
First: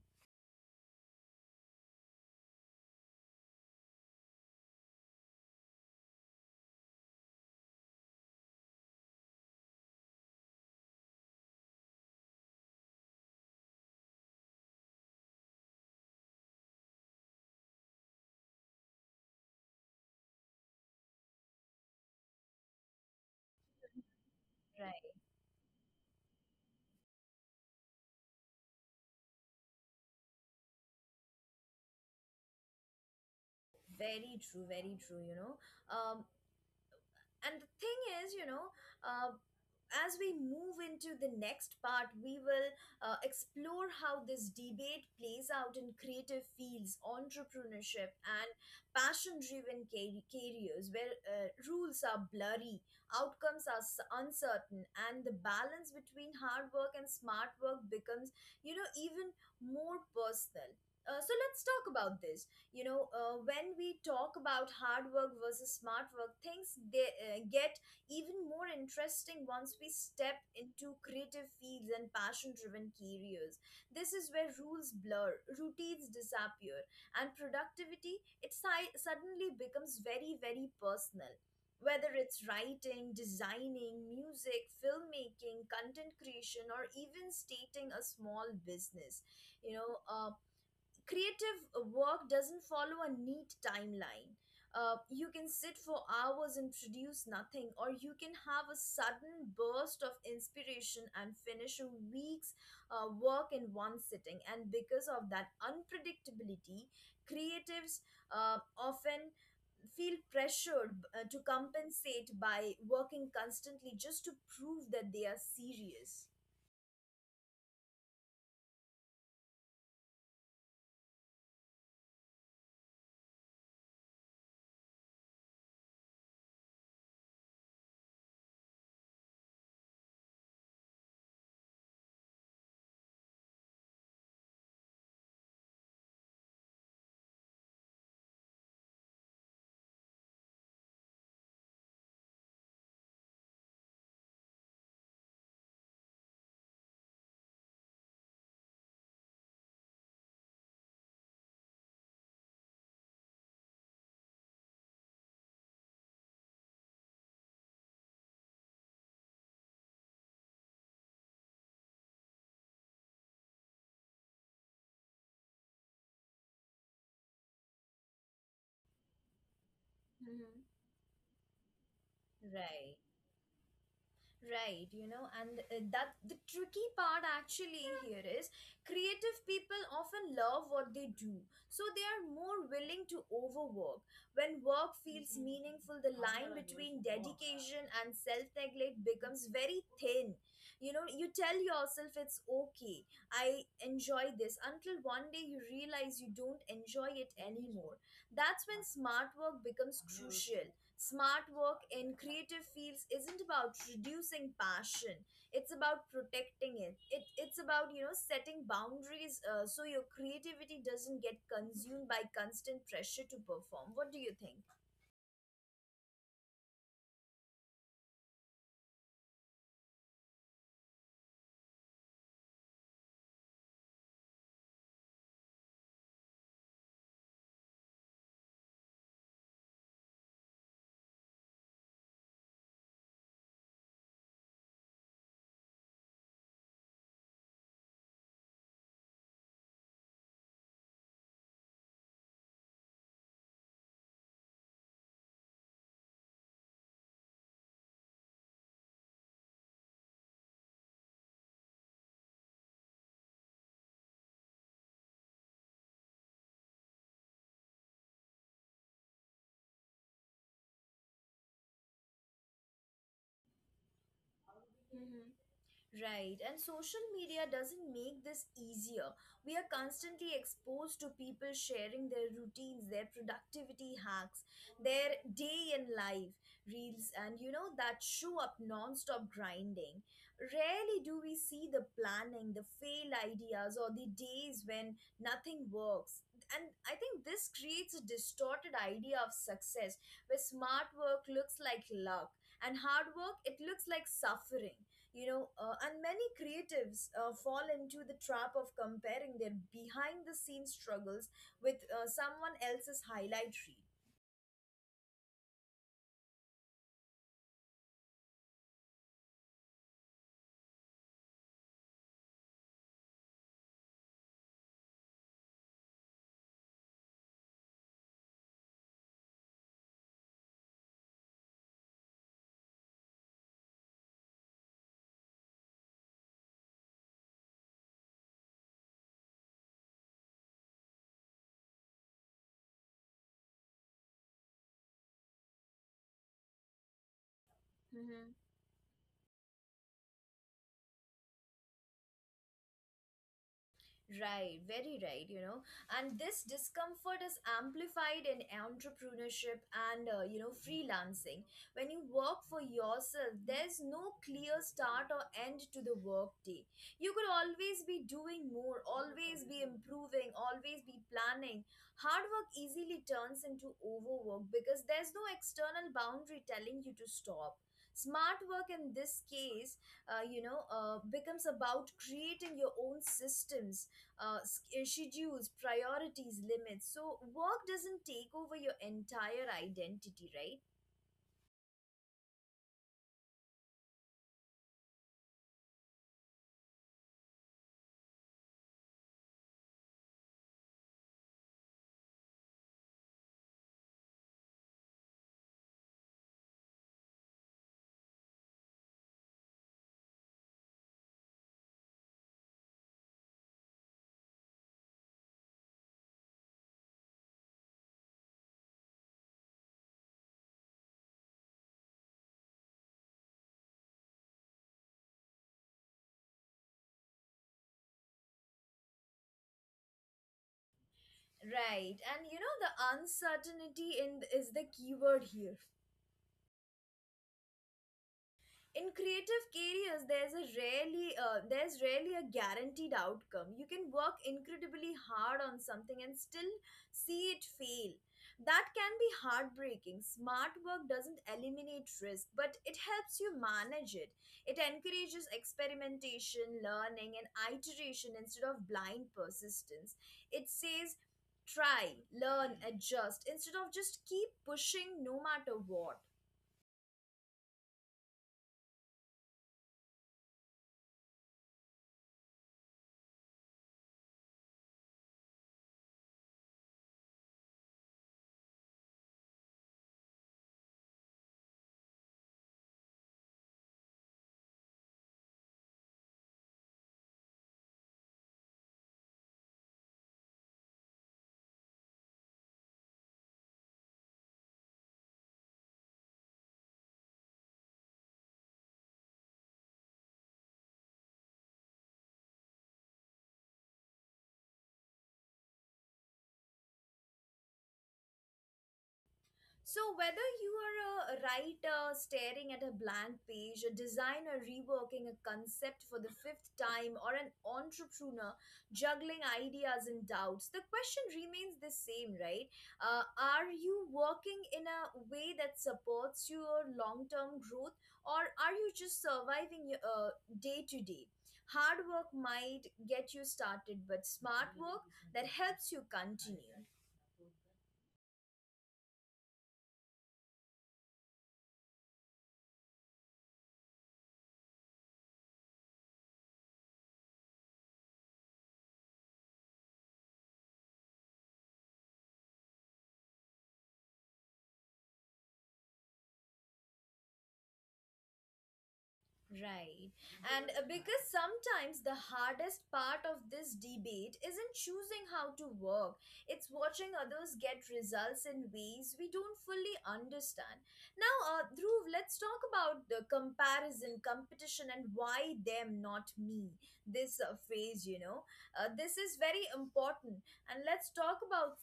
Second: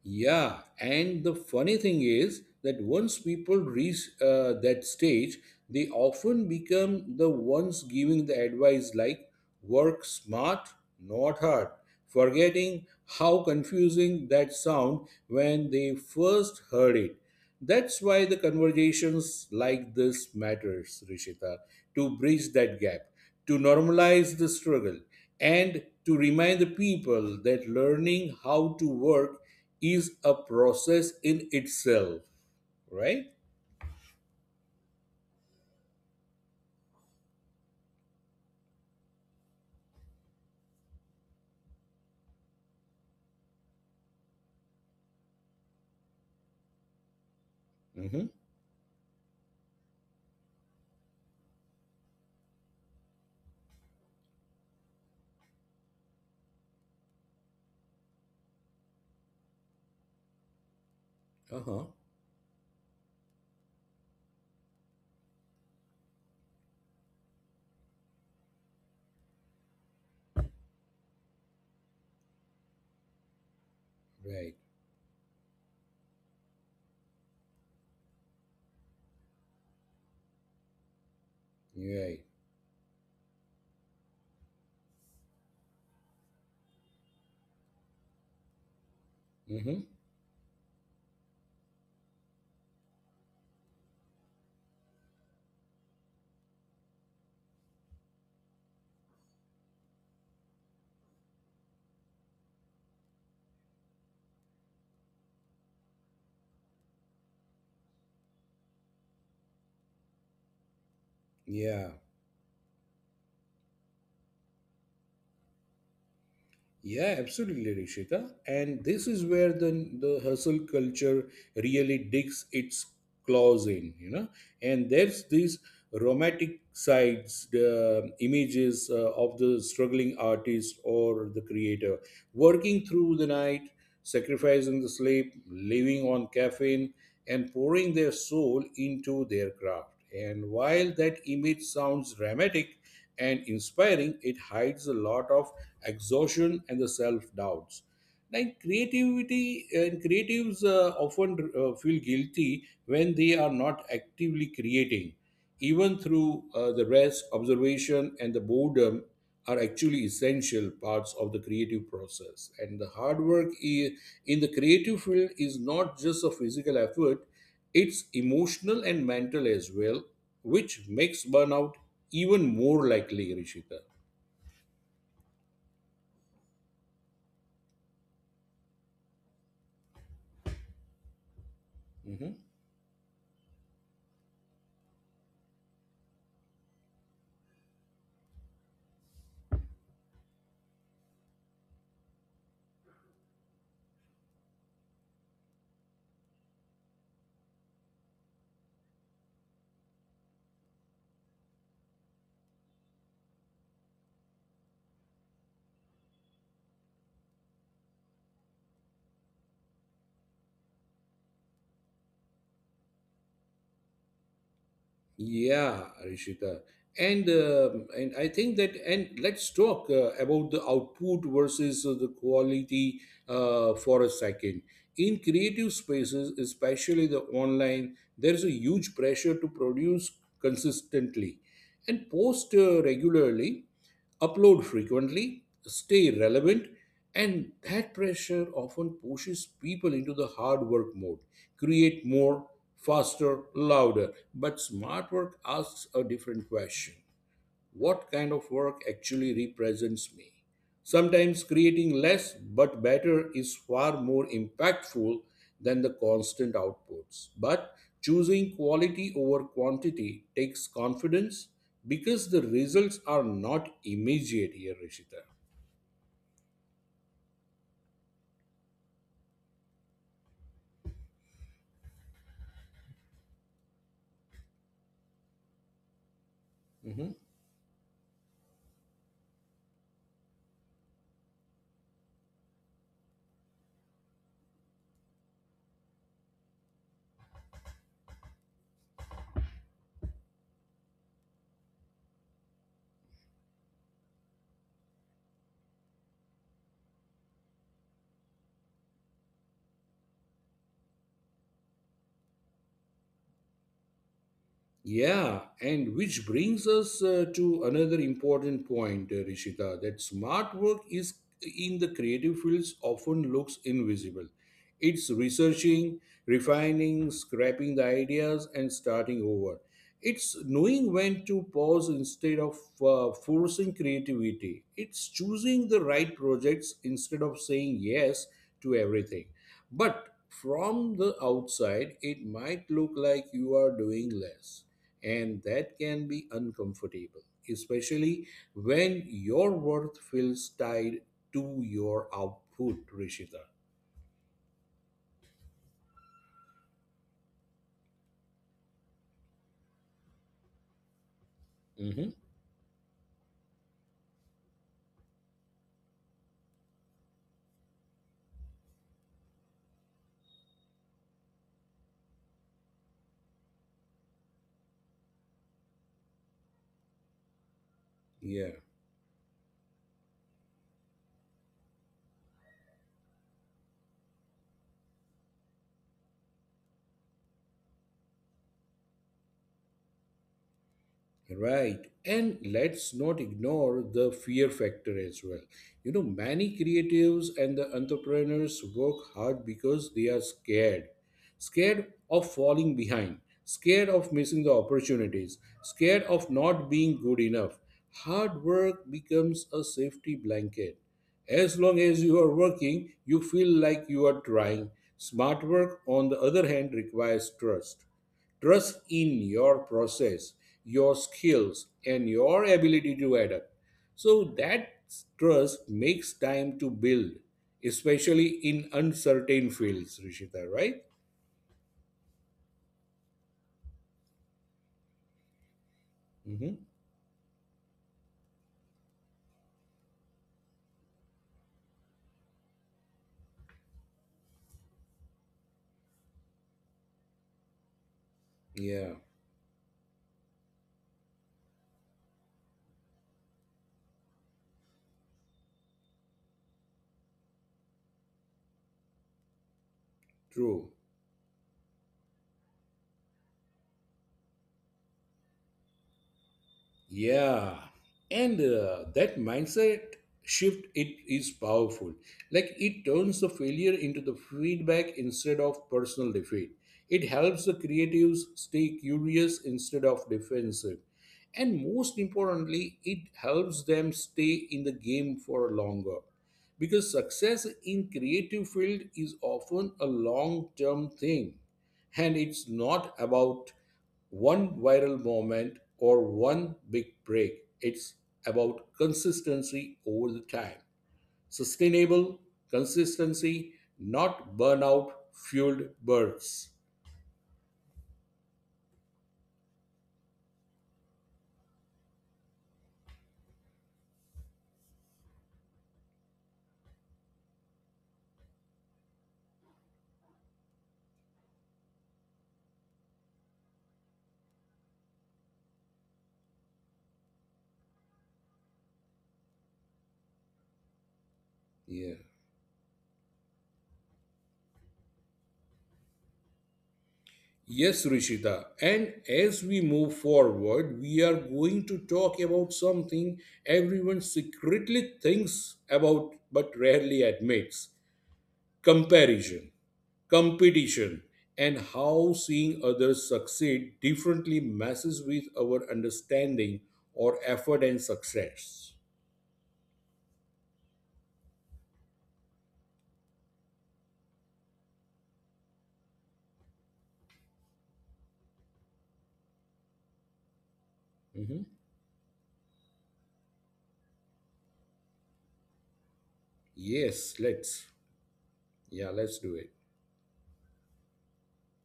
B: Yeah, and the funny thing is that once people reach that stage, they often become the ones giving the advice like work smart, not hard, forgetting how confusing that sound when they first heard it. That's why the conversations like this matters, Rishita, to bridge that gap, to normalize the struggle,
A: Right.
B: and to remind the people that learning how to work is a process in itself, right?
A: Very true, you know. Um, and the thing is, you know, uh, as we move into the next part, we will explore how this debate plays out in creative fields, entrepreneurship,
B: Mm-hmm.
A: and passion driven careers, where rules are blurry, outcomes are uncertain, and the balance between hard work and smart work becomes, you know, even more personal. So let's
B: Uh-huh.
A: talk about this. When we talk about hard work versus smart work, things they get even more interesting once we step into creative fields and passion driven careers. This is
B: Right.
A: where rules blur, routines disappear, and productivity, it suddenly becomes very, very personal.
B: Right.
A: Whether it's writing, designing, music, filmmaking, content creation, or even stating a small business. You
B: Mm-hmm.
A: know, um, Creative work doesn't follow a neat timeline. You can sit for hours and produce nothing, or you can have a sudden burst of inspiration and finish a week's work in one sitting. And because of that unpredictability, creatives often feel pressured to
B: Yeah.
A: compensate by working constantly just to prove that they are serious.
B: Yeah, absolutely, Rishita. And this is where the hustle culture really digs its claws in, you know. And there's these romantic sides, the images of the struggling artist or the creator working through the night, sacrificing the sleep, living on caffeine, and pouring their soul into their craft. And while that image sounds dramatic and inspiring, it hides a lot of exhaustion and the self doubts. Like creativity and creatives often feel guilty when they are not actively creating, even through the rest, observation and the boredom are actually essential parts of the creative process. And the hard work in the creative field is not just a physical effort, it's emotional and mental as well,
A: Hmm.
B: which makes burnout even more
A: Right.
B: likely, Rishita.
A: Right, you know, and that the tricky part actually here is creative people often love what they do, so they are
B: Mhm.
A: more willing to overwork. When work feels meaningful, the line between dedication and self neglect becomes very thin. You know, you tell yourself it's okay, I enjoy this, until one day you realize you don't enjoy it anymore. That's when smart work becomes crucial. Smart work in creative fields isn't about reducing passion. It's about protecting it. It's about, you know, setting boundaries so your creativity doesn't get consumed by constant pressure to perform. What do you think?
B: Yeah, Rishita. And I think that, and let's talk about the output versus the quality for a second. In creative spaces, especially the online, there is a huge pressure to produce consistently and post regularly, upload frequently, stay relevant, and that pressure often pushes people into the hard work mode. Create more, faster, louder. But smart work asks a different question: what kind of work actually represents me? Sometimes creating less but better is far more impactful than the constant outputs. But choosing quality over quantity takes confidence, because the results are not immediate here, Rishita.
A: Right, and social media doesn't make this easier. We are constantly exposed to people sharing their routines, their productivity hacks, their day in life
B: Mhm.
A: reels, and you know that show up non stop grinding. Rarely do we see the planning, the fail ideas, or the days when nothing works. And I think this creates a distorted idea of success where smart work looks like luck and hard work, it looks like suffering. You know, and many creatives fall into the trap of comparing their behind the scenes struggles with someone else's highlight
B: Yeah, and which brings us to another important point, Rishita, that smart work is in the creative fields often looks invisible. It's researching, refining, scrapping the ideas, and starting over. It's knowing when to pause instead of forcing creativity. It's choosing the right projects instead of saying yes to everything. But from the outside, it might look like you are doing less, and that can be uncomfortable, especially
A: reel.
B: when your worth feels tied to your output, Rishita.
A: Right, very right, you know. And this discomfort is amplified in entrepreneurship and, freelancing. When
B: Mhm.
A: you work for yourself, there's no clear start or end to the workday. You could always be doing more, always be improving, always be planning. Hard work easily turns into overwork because there's no external boundary telling you to stop. Smart
B: Yeah.
A: work in this case, becomes about creating your own systems, schedules, priorities, limits. So work doesn't take over your entire identity, right?
B: Right. And let's not ignore the fear factor as well. You know, many creatives and the entrepreneurs work hard because they are scared. Scared of falling behind, scared of missing the opportunities, scared of not being good enough. Hard work becomes a safety blanket. As long as you are working, you feel like you are trying. Smart work, on the other hand, requires trust. Trust in your process, your skills, and your ability to adapt. So that trust makes time to build, especially in uncertain fields, Rishita, right?
A: Right. And you know the uncertainty in is the keyword here.
B: Hmm.
A: In creative careers, there's a rarely there's rarely a guaranteed outcome. You can work incredibly hard on something and still see it fail. That
B: Yeah,
A: can be heartbreaking. Smart work doesn't eliminate risk, but it helps you manage it. It encourages experimentation, learning, and iteration instead of blind persistence. It
B: true.
A: says try, learn, adjust instead of just keep pushing no matter what.
B: Yeah, and that mindset shift, it is powerful. Like it turns the failure into the feedback instead of personal defeat. It helps the creatives stay curious instead of defensive. And most importantly, it helps them stay in the game for longer. Because success in creative field is often a long-term thing, and it's not about one viral moment or one big break. It's about consistency over the time. Sustainable consistency, not burnout fueled bursts.
A: So, whether you are a writer staring at a blank page, a designer reworking a concept for the fifth time, or an entrepreneur juggling ideas and doubts, the question remains the same, right? Are you working in a way that supports your long term growth, or are you just surviving your, day to day? Hard
B: Yeah.
A: work might get you started, but smart work, that helps you continue.
B: Yes, Rishita. And as we move forward, we are going to talk about something everyone secretly thinks about but rarely admits: comparison, competition, and how seeing others succeed differently messes with our understanding or effort and success.
A: Right. And because sometimes the hardest part of this debate isn't choosing how to work, it's watching others get results in ways we don't fully understand. Now,
B: Mhm.
A: Dhruv, let's talk about the comparison, competition, and why them, not me.
B: Yes,
A: This
B: let's.
A: phase, you know,
B: Yeah,
A: this
B: let's
A: is
B: do it.
A: very important. And let's talk about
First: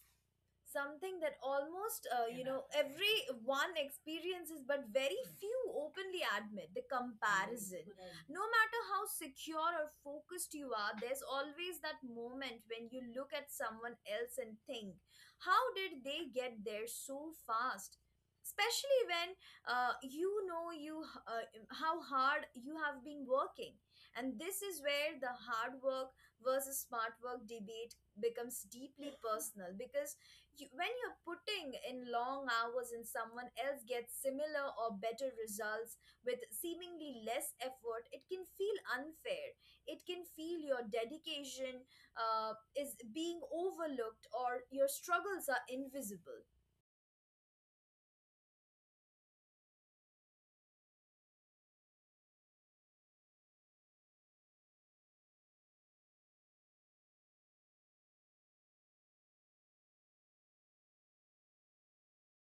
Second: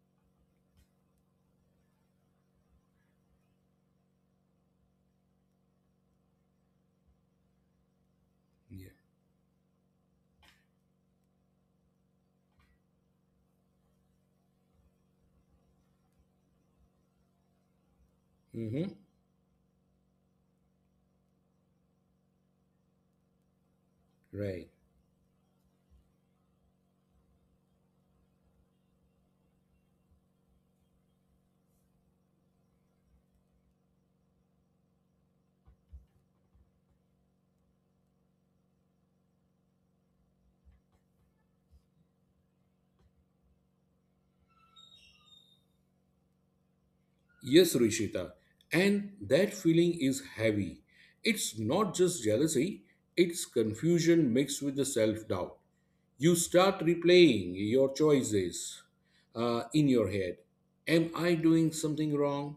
A: something that almost every one experiences, but very few openly admit the comparison. No matter
B: Yeah.
A: how secure or focused you are, there's always that moment when you look at someone else and think, how did they get there so fast,
B: Mhm.
A: especially when uh, you know you h- uh, how hard you have been working. And this
B: Right.
A: is where the hard work versus smart work debate becomes deeply *laughs* personal, because when you're putting in long hours and someone else gets similar or better results with seemingly less effort, it can feel unfair. It can feel your dedication is being overlooked or your struggles are invisible.
B: Yes, Rishita. And that feeling is heavy. It's not just jealousy, it's confusion mixed with the self doubt. You start replaying your choices in your head. Am I doing something wrong?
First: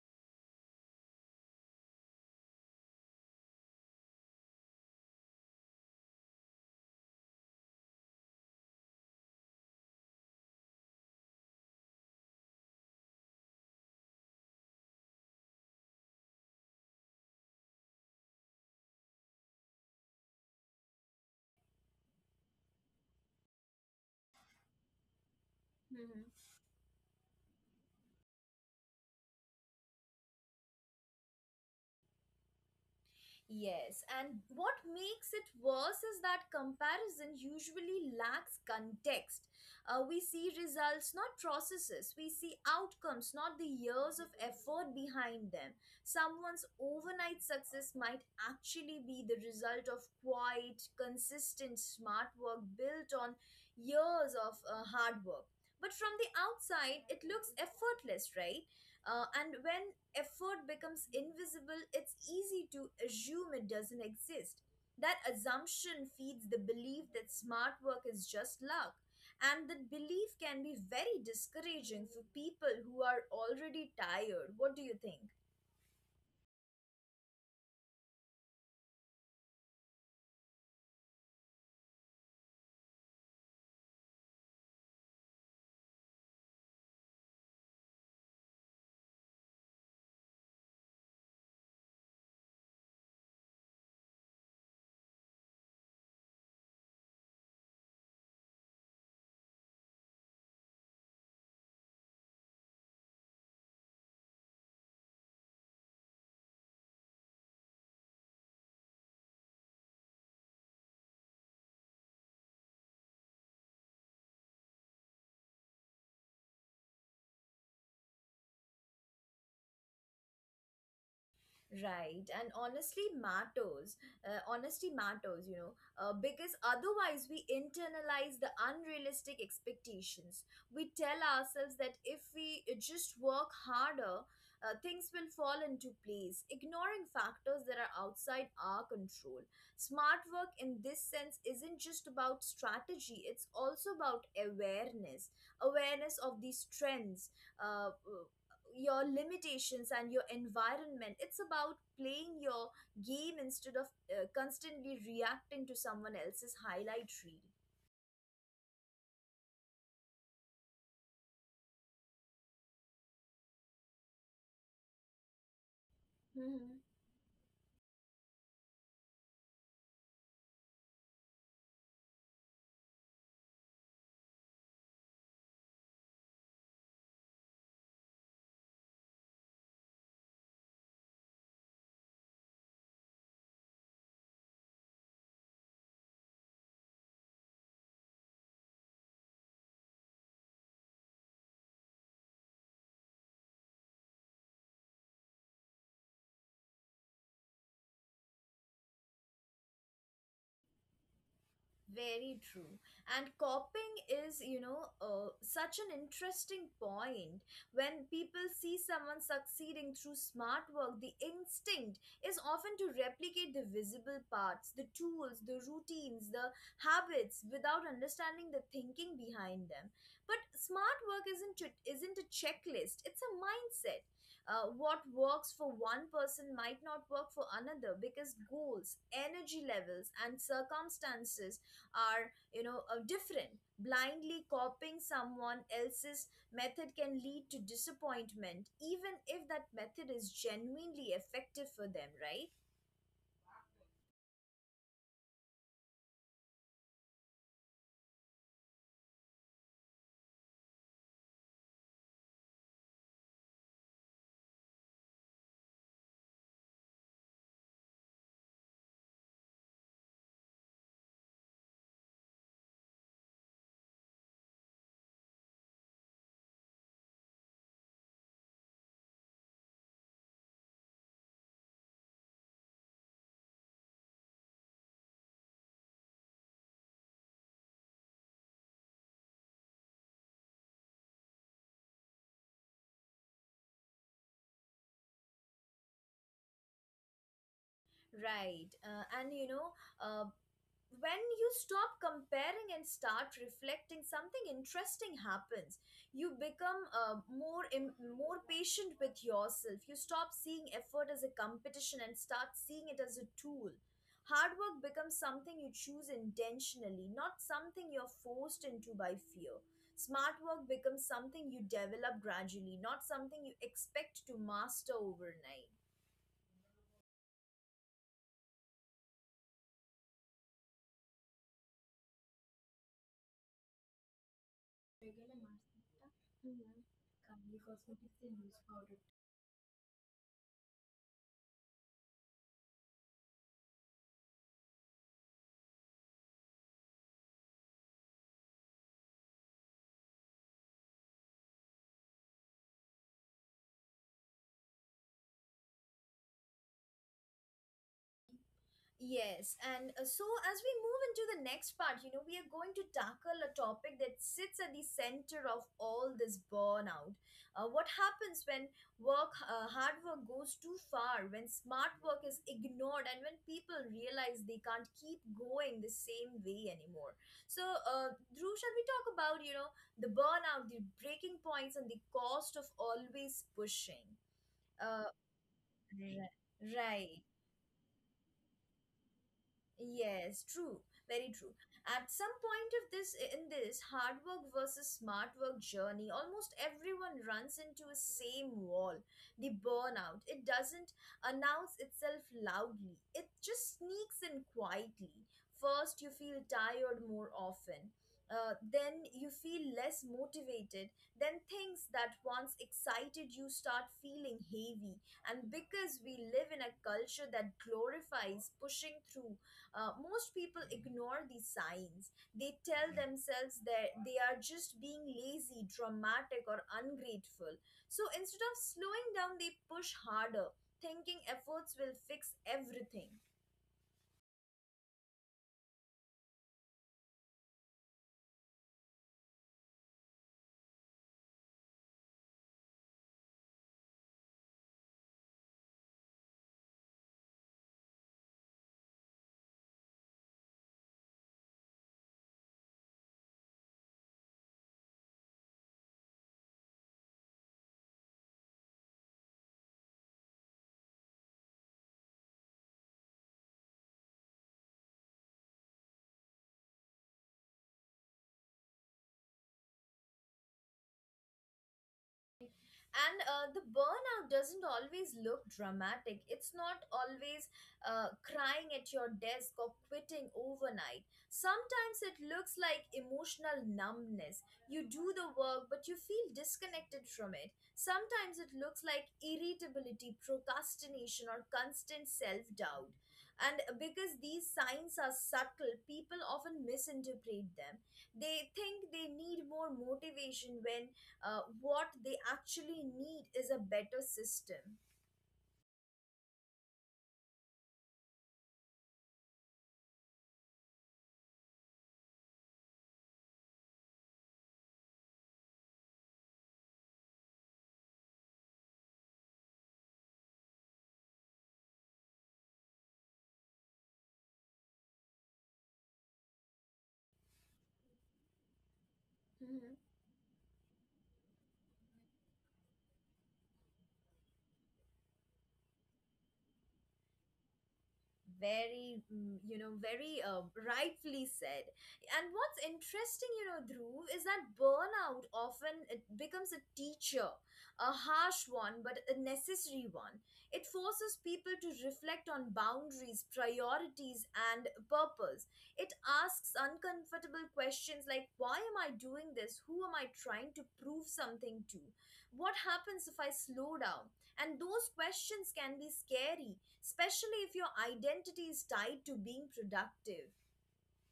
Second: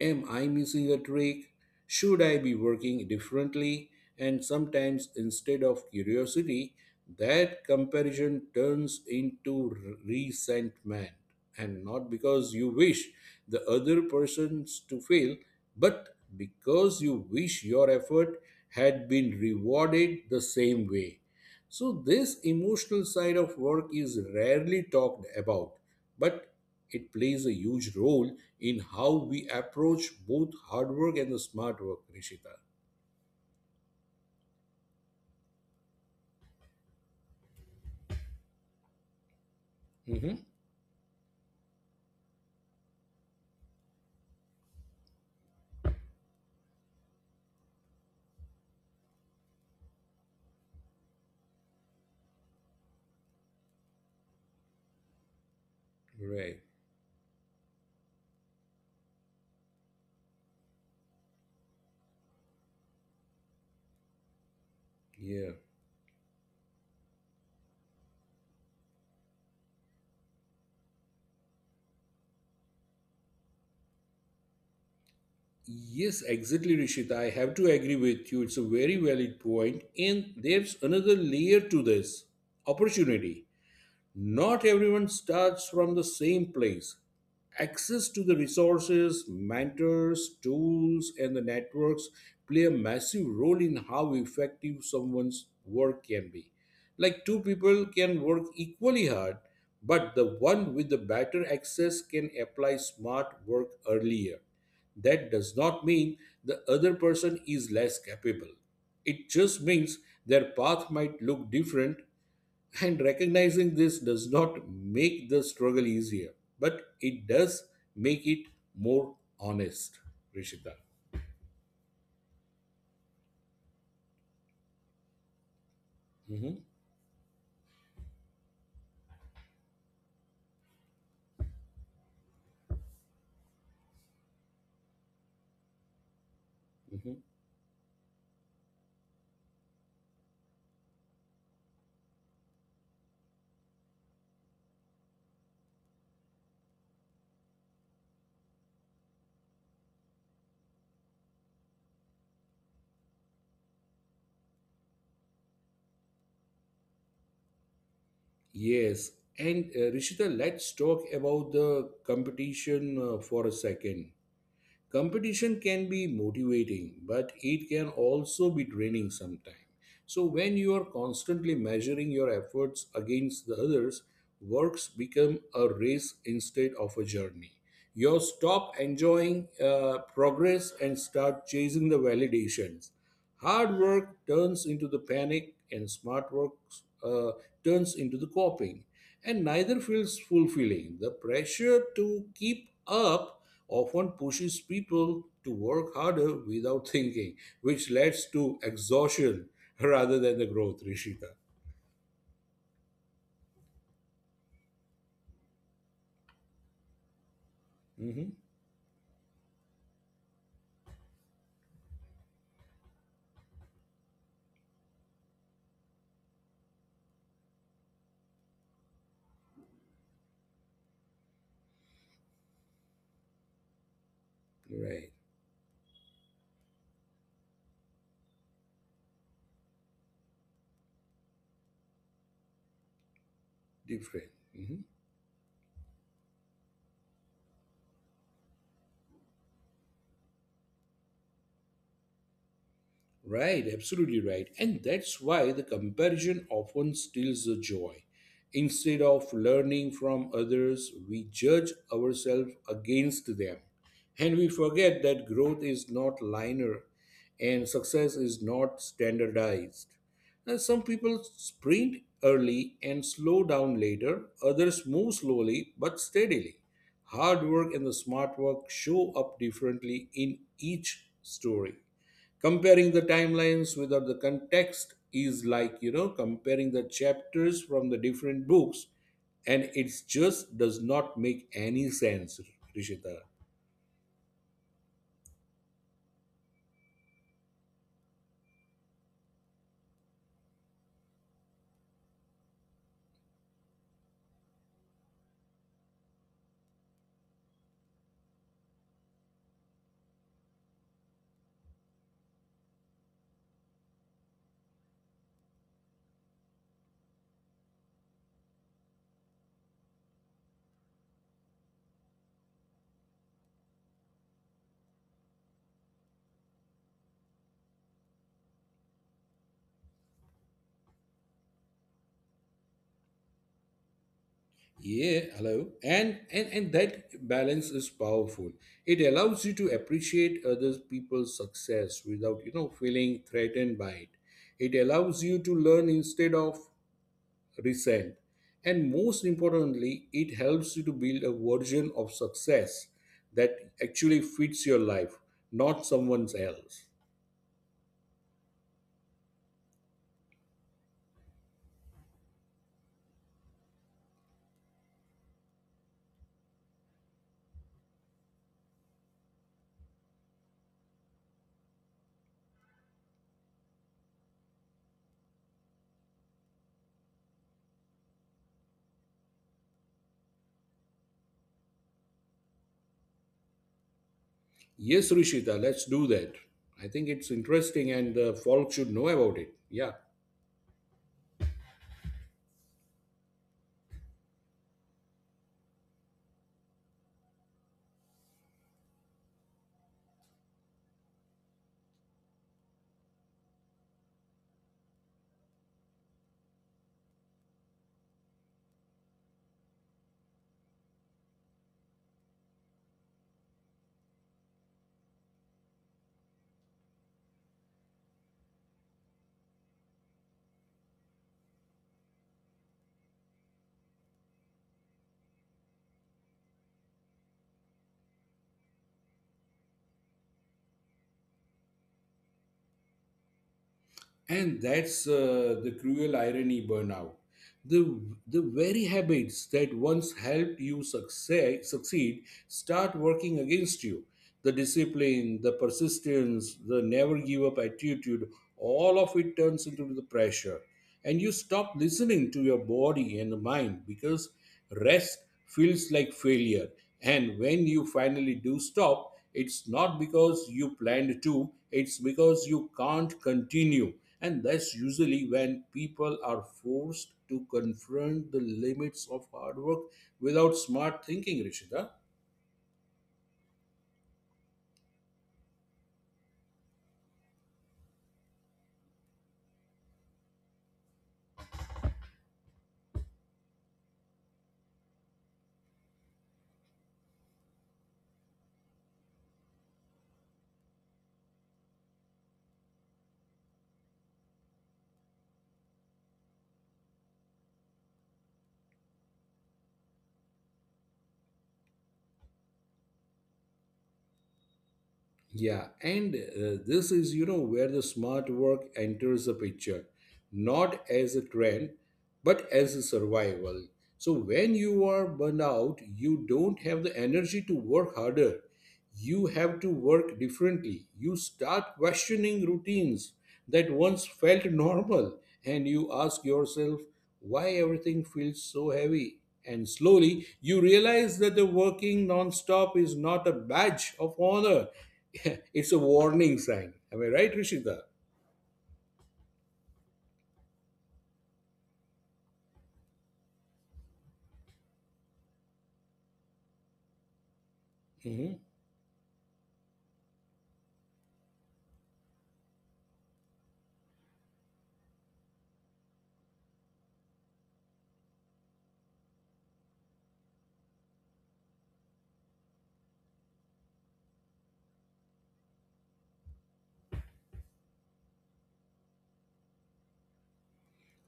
B: Am I missing a trick? Should I be working differently? And sometimes, instead of curiosity, that comparison turns into resentment. And not because you wish the other persons to fail, but because you wish your effort had been rewarded the same way. So, this emotional side of work is rarely talked about, but it plays a huge role in how we approach both hard work and the smart work, Rishita.
A: Yes, and what makes it worse is that comparison usually lacks context. We
B: Mhm.
A: see results, not processes. We see outcomes, not the years of effort behind them. Someone's overnight success might actually be the result of quiet, consistent, smart work built on years of hard work. But from the
B: Right.
A: outside, it looks effortless, right? And when effort becomes invisible, it's easy to assume it doesn't exist. That
B: Yeah.
A: assumption feeds the belief that smart work is just luck. And that belief can be very discouraging for people who are already tired. What do you think?
B: Yes, exactly, Rishita. I have to agree with you. It's a very valid point. And there's another layer to this: opportunity. Not everyone starts from the same place. Access to the resources, mentors, tools, and the networks play a massive role in how effective someone's work can be. Like two people can work equally hard, but the one with the better access can apply smart work earlier. That does not mean the other person is less capable. It just means their path might look different. *laughs* And recognizing this does not make the struggle easier, but it does make it more honest, Rishita.
A: Right, and honestly matters. Honesty matters, you know, because
B: Mhm,
A: otherwise we internalize the unrealistic expectations. We tell ourselves that if we just work harder, things will fall into place, ignoring
B: mhm.
A: factors that are outside our control. Smart work, in this sense, isn't just about strategy, it's also about awareness, awareness of these trends. Uh, uh, your limitations and your environment, it's about playing your game instead of constantly reacting to someone else's highlight reel.
B: Yes. And Rishita, let's talk about the competition for a second. Competition can be
A: *laughs*
B: motivating, but it can also be draining sometimes. So, when you are constantly measuring your efforts against the others, works become a race instead of a journey. You stop enjoying progress and start chasing the validations. Hard work turns into the panic, and smart work uh, turns into the coping. And neither feels fulfilling. The pressure to keep up often pushes people to work harder without *laughs* thinking, which leads to exhaustion *laughs* rather than the growth, Rishika.
A: Very true. And copying is, you know, such an interesting point. When
B: hmm
A: people see someone succeeding through smart work, the instinct is often to replicate the visible parts, the tools, the routines, the habits, without understanding the thinking behind them. But smart work isn't a checklist, it's a mindset. What
B: Right,
A: works for one person might not work for another, because goals, energy levels, and circumstances are, different.
B: different.
A: Blindly
B: Mhm.
A: copying someone else's method can lead to disappointment, even if that method is genuinely effective for them, right?
B: Right, absolutely right. And that's why the comparison often steals the joy. Instead of learning from others, we judge ourselves against them. And we forget that growth is not linear and success is not standardized. Now, some people sprint early and slow down later, others move slowly but steadily. Hard work and the smart work show up differently in each story. Comparing the timelines without the context is like comparing the chapters from the different books, and it just does not make any sense, Rishita.
A: Right. And you know uh, when you stop comparing and start reflecting, something interesting happens. You become more patient with yourself. You stop seeing effort as a competition and start seeing it as a tool. Hard work becomes something you choose intentionally, not something you're forced into by fear. Smart work becomes something you develop gradually, not something you expect to master overnight.
B: Yeah, hello, and that balance is powerful. It allows you to appreciate other people's success without feeling threatened by it. It allows you to learn instead of result. And most importantly, it helps you to build a version of success that actually fits your life, not someone else.
A: Yes, and so as we move into the next part, you know, we are going to tackle a topic that sits at the center of all this, burnout. What happens when hard work goes too far, when smart work is ignored, and when people realize they can't keep going the same way anymore? So, Dhruv, shall we talk about, you know, the burnout, the breaking points, and the cost of always pushing? Uh,
B: Yes, Rishita, let's do
A: ri-
B: that. I think
A: right.
B: it's interesting and folk should know about it. Yeah.
A: Yes, true, very true. At some point of this in this hard work versus smart work journey, almost everyone runs into a same wall. The burnout. It doesn't announce itself loudly. It just sneaks in quietly. First, you feel tired more often. Then you feel less motivated. Then things that once excited you start feeling heavy. And because we live in a culture that glorifies pushing through, most people ignore these signs. They tell themselves that they are just being lazy, dramatic, or ungrateful. So instead of slowing down, they push harder, thinking efforts will fix everything.
B: And that's the cruel irony, burnout. The the very habits that once helped you succeed succeed start working against you, the discipline, the persistence, the never give up attitude, all of it turns into the pressure. And you stop listening to your body and the mind because rest feels like failure, and when you finally do stop, it's not because you planned to, it's because you can't continue. And that's usually when people are forced to confront the limits of hard work without smart thinking, Rishita.
A: And the burnout doesn't always look dramatic. It's not always crying at your desk or quitting overnight. Sometimes it looks like emotional numbness. You do the work but you feel disconnected from it. Sometimes it looks like irritability, procrastination, or constant self-doubt. And because these signs are subtle, people often misinterpret them. They think they need more motivation when what they actually need is a better system.
B: Yeah, and this is, where the smart work enters the picture, not as a trend, but as a survival. So when you are burned out, you don't have the energy to work harder. You have to work differently. You start questioning routines that once felt normal, and you ask yourself why everything feels so heavy. And
A: Mhm.
B: slowly, you realize that the working non-stop is not a badge of honor, *laughs* it's a warning sign. Am I right, Rishita?
A: Very you know, very rightfully said. And what's interesting, you know, Dhruv, is that burnout often it becomes a teacher, a
B: hmm
A: harsh one but a necessary one. It forces people to reflect on boundaries, priorities, and purpose. It asks uncomfortable questions like, why am I doing this? Who am I trying to prove something to? What happens if I slow down? And those questions can be scary, especially if your identity is tied to being productive.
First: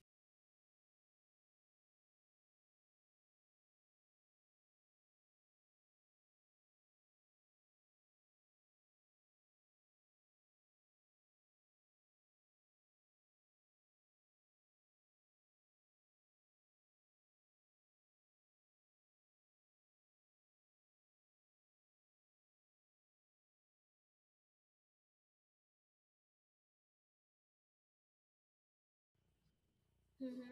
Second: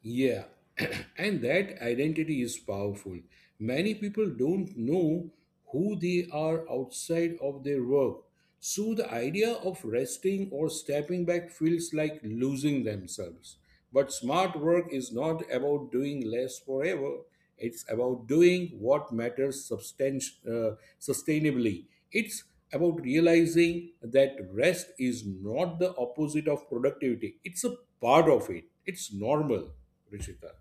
B: Yeah. *clears throat* And that identity is powerful. Many people don't know who they are outside of their work. So the idea of resting or stepping back feels like losing themselves. But smart work is not about doing less forever. It's about doing what matters sustainably. It's about realizing that rest is not the opposite of productivity, it's a part of it. It's normal, Rishita.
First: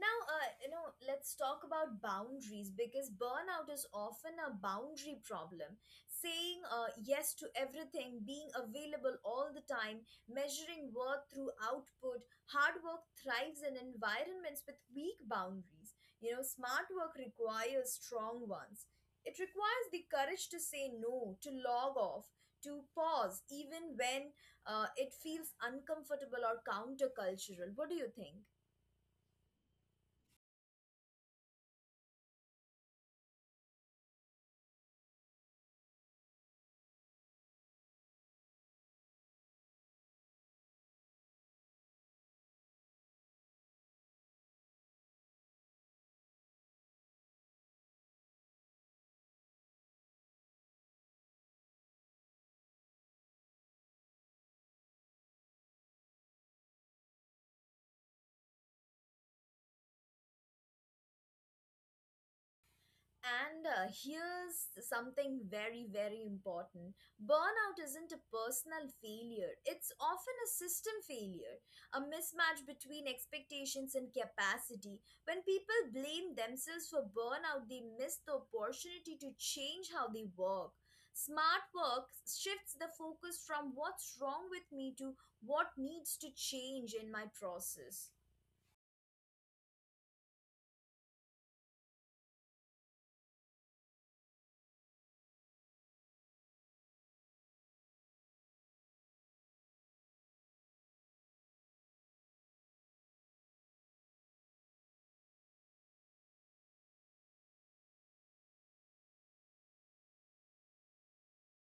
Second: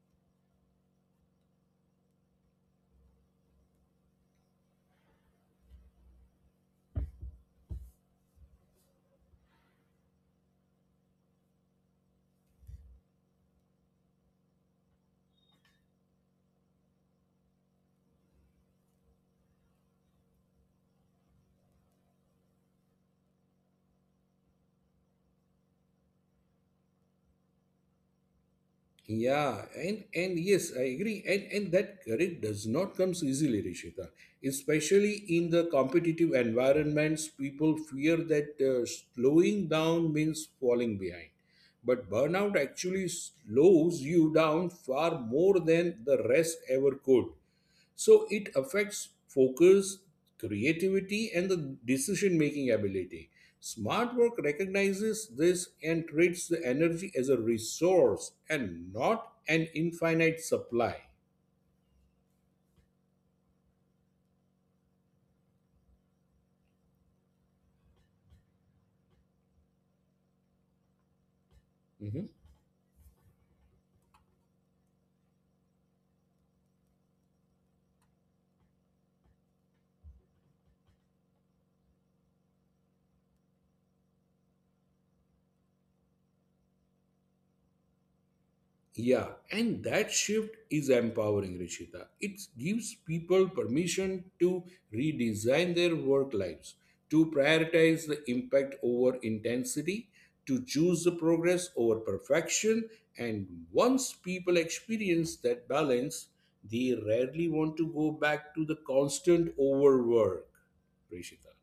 A: Now, let's talk about boundaries, because burnout is often a boundary problem. Saying yes to everything, being available all the time, measuring worth through output, hard work thrives in environments with weak boundaries. You know, smart work requires strong ones. It requires the courage to say no, to log off, to pause, even when it feels uncomfortable or countercultural. What do you think?
B: Yeah, and yes, I agree. And that courage does not come easily, Rishita. Especially in the competitive environments, people fear that slowing down means falling behind. But burnout actually slows you down far more than the rest ever could. So it affects focus, creativity, and the decision making ability. Smart work recognizes this and treats the energy as a resource and not an infinite supply.
A: And here's something very, very important. Burnout isn't a personal failure, it's often a system failure, a
B: Mhm.
A: mismatch between expectations and capacity. When people blame themselves for burnout, they miss the opportunity to change how they work. Smart work shifts the focus from what's wrong with me to what needs to change in my process.
B: Yeah, and that shift is empowering, Rishita. It gives people permission to redesign their work lives, to prioritize the impact over intensity, to choose the progress over perfection. And once people experience that balance, they rarely want to go back to the constant overwork, Rishita.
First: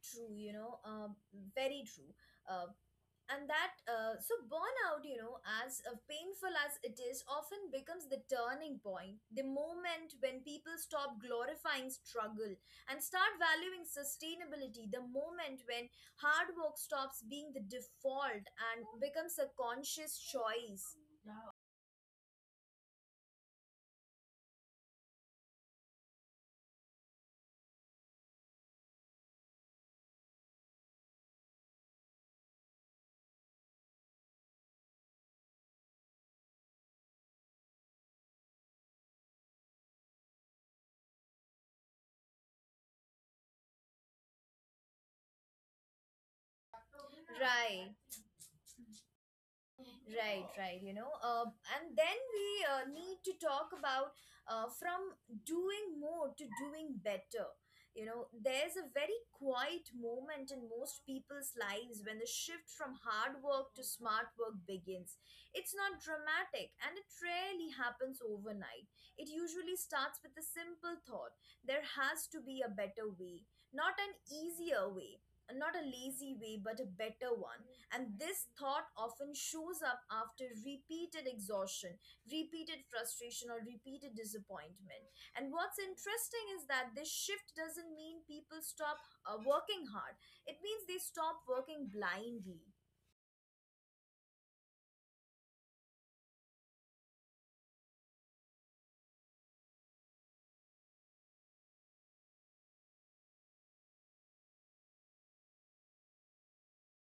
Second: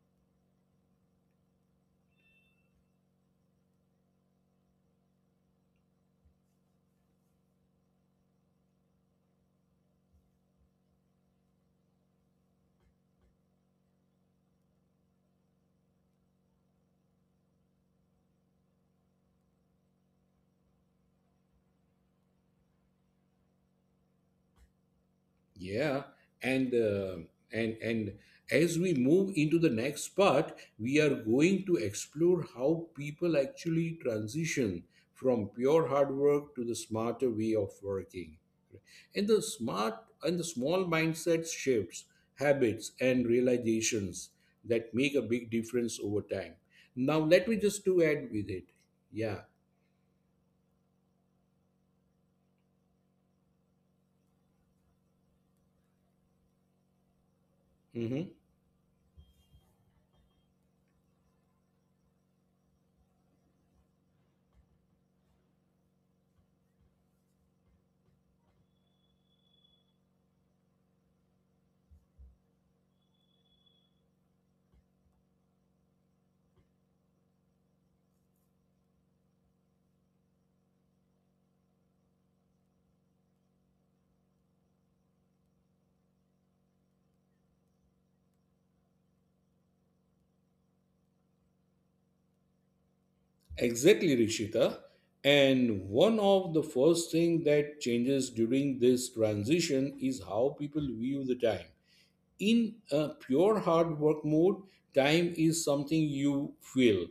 A: True, you know, very true. Uh, and that so burnout, you know, as painful as it is, often becomes the turning point, the moment when people stop glorifying struggle and start valuing sustainability, the moment when hard work stops being the default and becomes a conscious choice,
B: Yeah, and and as we move into the next part, we are going to explore how people actually transition from pure hard work to the smarter way of working. And the smart and the small mindset shifts, habits, and realizations that make a big difference over time. Now, let me just
A: right?
B: to add with it. Yeah.
A: Right. You know, and then we need to talk about from doing more to doing better. You know,
B: Mm-hmm.
A: there's a very quiet moment in most people's lives when the shift from hard work to smart work begins. It's not dramatic, and it rarely happens overnight. It usually starts with a simple thought, there has to be a better way, not an easier way, not a lazy way, but a better one. And this thought often shows up after repeated exhaustion, repeated frustration, or repeated disappointment. And what's interesting is that this shift doesn't mean people stop working hard, it means they stop working blindly.
B: Exactly, Rishita. And one of the first thing that changes during this transition is how people view the time. In a pure hard work mode, time is something you feel.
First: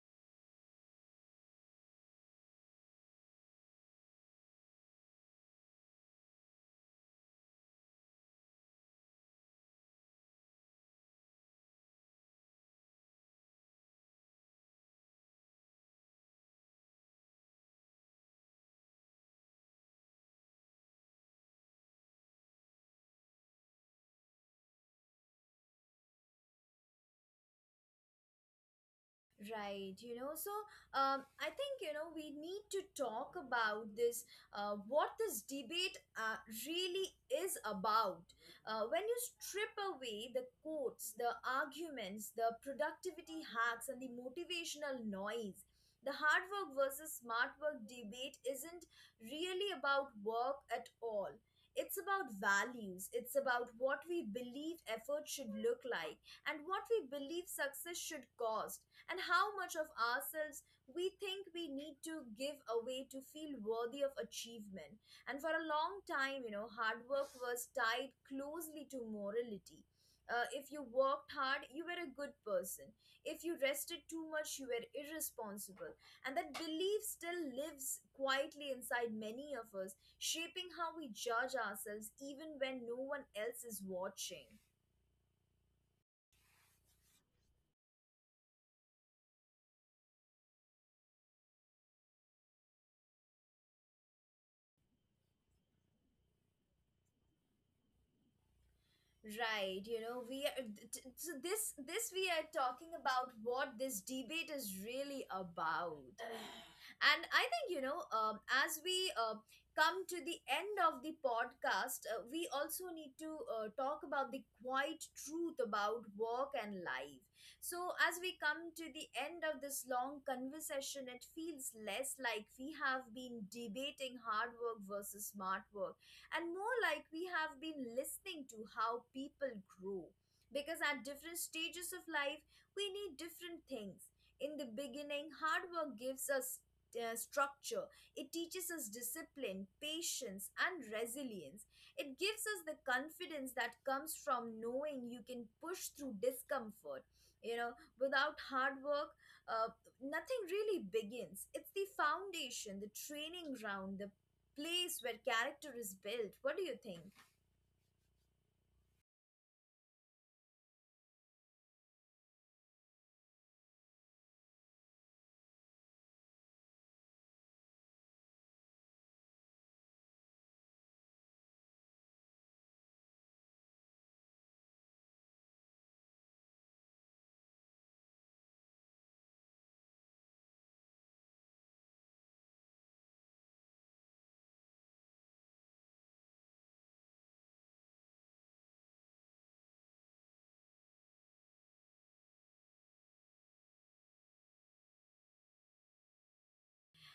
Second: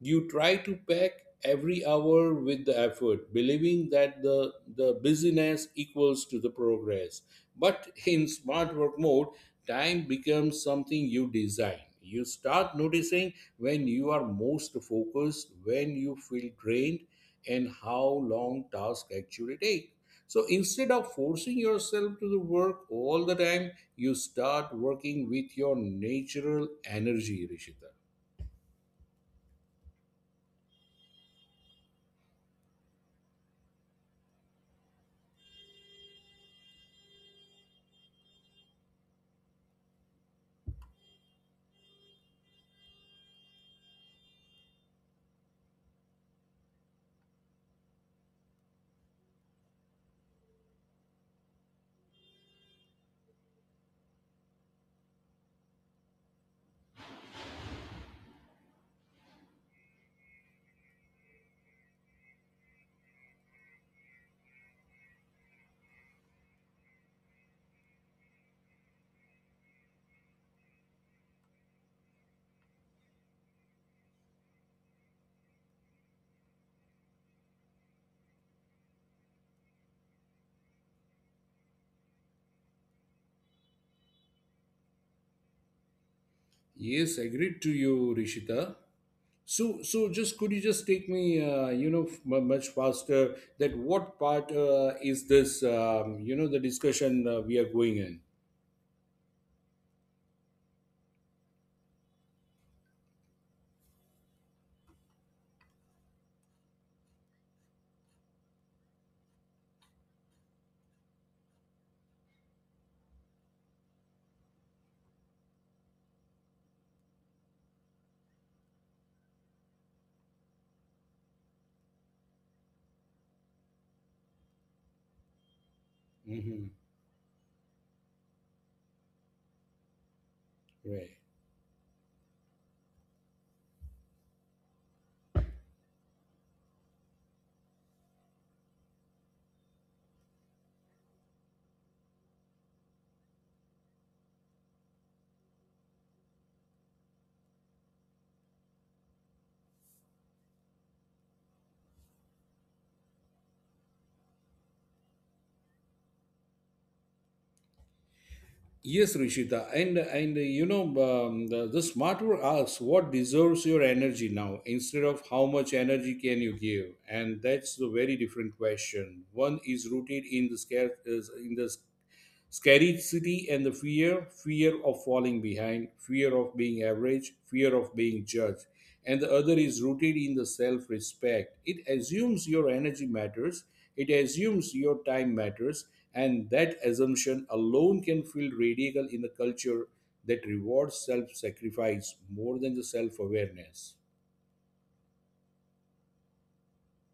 B: You try to pack every hour with the effort, believing that the busyness equals to the progress. But in smart work mode, time becomes something you design. You start noticing when you are most focused, when you feel drained, and how long tasks actually take. So instead of forcing yourself to the work all the time, you start working with your natural energy, Rishita.
A: Right, you know, so I think, you know, we need to talk about what this debate really is about. When you strip away the quotes, the arguments, the productivity hacks, and the motivational noise, the hard work versus smart work debate isn't really about work at all. It's about values. It's about what we believe effort should look like, and what we believe success should cost, and how much of ourselves we think we need to give away to feel worthy of achievement. And for a long time, you know, hard work was tied closely to morality. If you worked hard, you were a good person. If you rested too much, you were irresponsible. And that belief still lives quietly inside many of us, shaping how we judge ourselves even when no one else is watching.
B: Yes, agreed to you, Rishita. So, just could you just take me, much faster? That what part is this? The discussion we are going in.
A: Right, you know, we are th- th- so this we are talking about what this debate is really about. And I think, you know, as we come to the end of the podcast, we also need to talk about the quiet truth about work and life. So, as we come to the end of this long conversation, it feels less like we have been debating hard work versus smart work and
B: hmm
A: more like we have been listening to how people grow. Because at
B: Right.
A: different stages of life, we need different things. In the beginning, hard work gives us structure. It teaches us discipline, patience, and resilience. It gives us the confidence that comes from knowing you can push through discomfort. You know, without hard work, uh, nothing really begins. It's the foundation, the training ground, the place where character is built. What do you think?
B: Yes, Rishita, and the smart word asks what deserves your energy now instead of how much energy can you give, and that's a very different question. One is rooted in the scarce, is in the scarcity and the fear, fear of falling behind, fear of being average, fear of being judged. And the other is rooted in the self respect. It assumes your energy matters, it assumes your time matters, and that assumption alone can feel radical in a culture that rewards self sacrifice more than the self awareness.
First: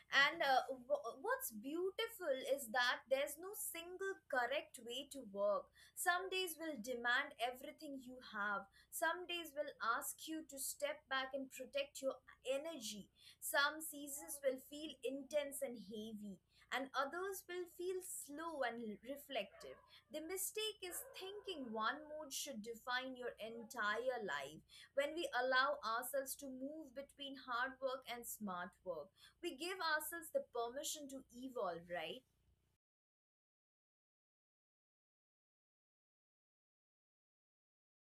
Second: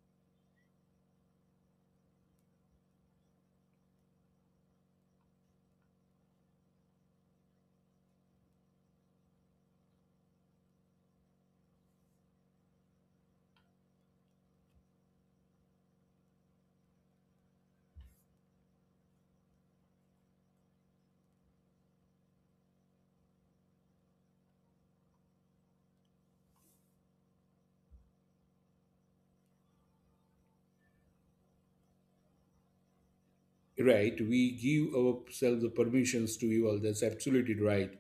A: And what's beautiful is that there's no single correct way to work. Some days will demand everything you have, some days will ask you to step back and protect your energy. Some seasons will feel intense and heavy, and others will feel slow and reflective. The mistake is thinking one mood should define your entire life. When we allow ourselves to move between hard work and smart work, we give ourselves the permission to evolve, right?
B: Right, we give ourselves the permissions to evolve, that's absolutely right.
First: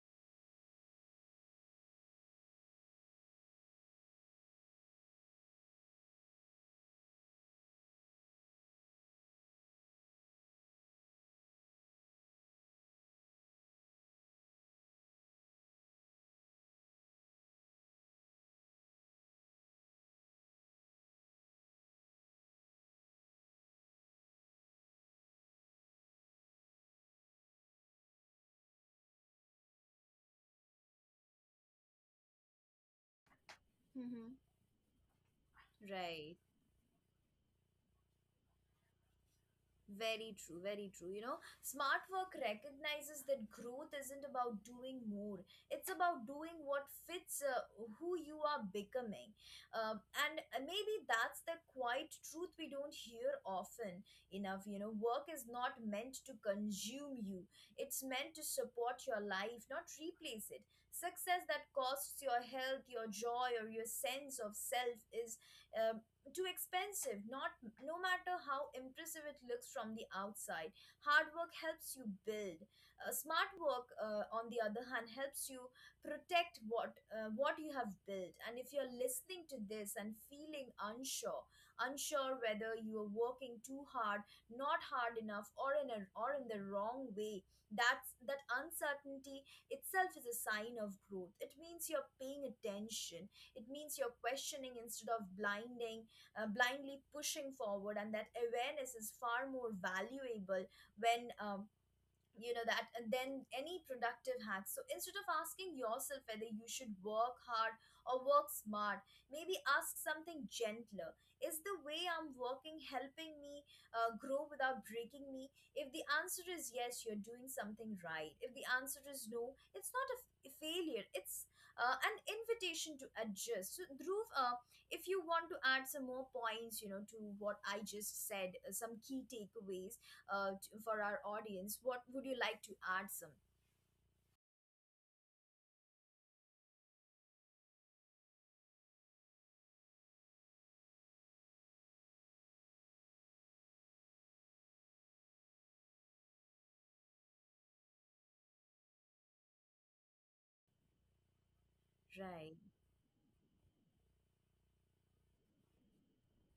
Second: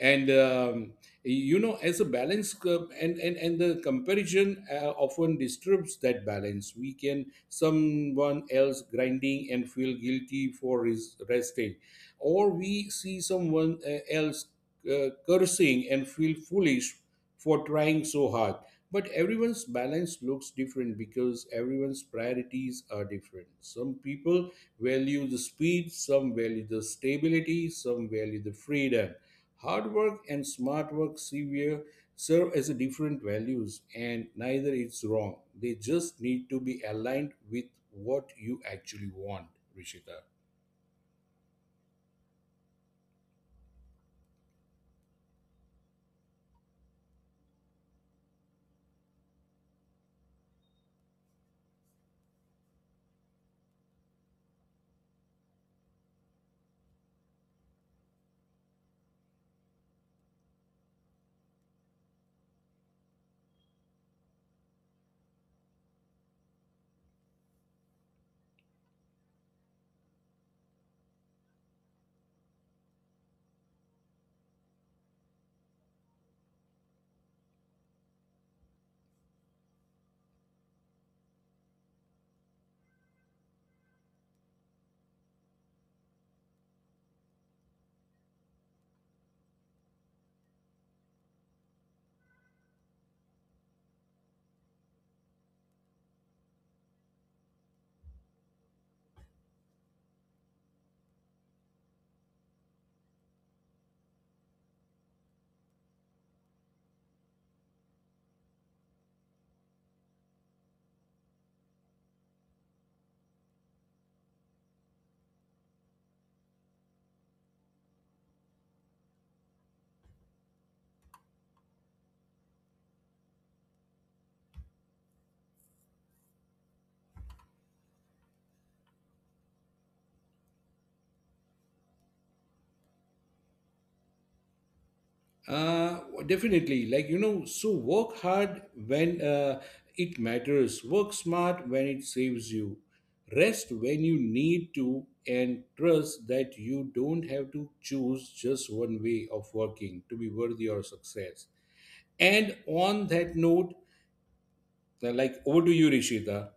B: and you know as a balance, and the comparison often disturbs that balance. We can someone else grinding and feel guilty for his resting, or we see someone else cursing and feel foolish for trying so hard. But everyone's balance looks different because everyone's priorities are different. Some people value the speed, some value the stability, some value the freedom. Hard work and smart work severe serve as a different values
A: Mm-hmm.
B: and neither is wrong. They just
A: Right.
B: need to be aligned with what you actually want, Rishita.
A: Very true, very true. You know, smart work recognizes that growth isn't about doing more, it's about doing what fits who you are becoming. And Maybe that's the quiet truth we don't hear often enough. You know, work is not meant to consume you, it's meant to support your life, not replace it. Success that costs your health, your joy, or your sense of self is um, too expensive, not no matter how impressive it looks from the outside. Hard work helps you build, smart work, on the other hand, helps you protect what you have built. And if you're listening to this and feeling unsure, unsure whether you are working too hard, not hard enough, or in a or in the wrong way, that's that uncertainty itself is a sign of growth. It means you're paying attention, it means you're questioning instead of blinding blindly pushing forward. And that awareness is far more valuable when you know that and then any productive hacks. So instead of asking yourself whether you should work hard or work smart, maybe ask something gentler: is the way I'm working helping me grow without breaking me? If the answer is yes, you're doing something right. If the answer is no, it's not a failure, it's an invitation to adjust. So Dhruv, if you want to add some more points, you know, to what I just said, some key takeaways for our audience, what would you like to add some?
B: Uh, Definitely. So work hard when it matters, work smart when it saves you, rest when you need to, and trust that you don't have to choose just one way of working to be worthy of success. And
A: Right.
B: on that note, over to you, Rishita.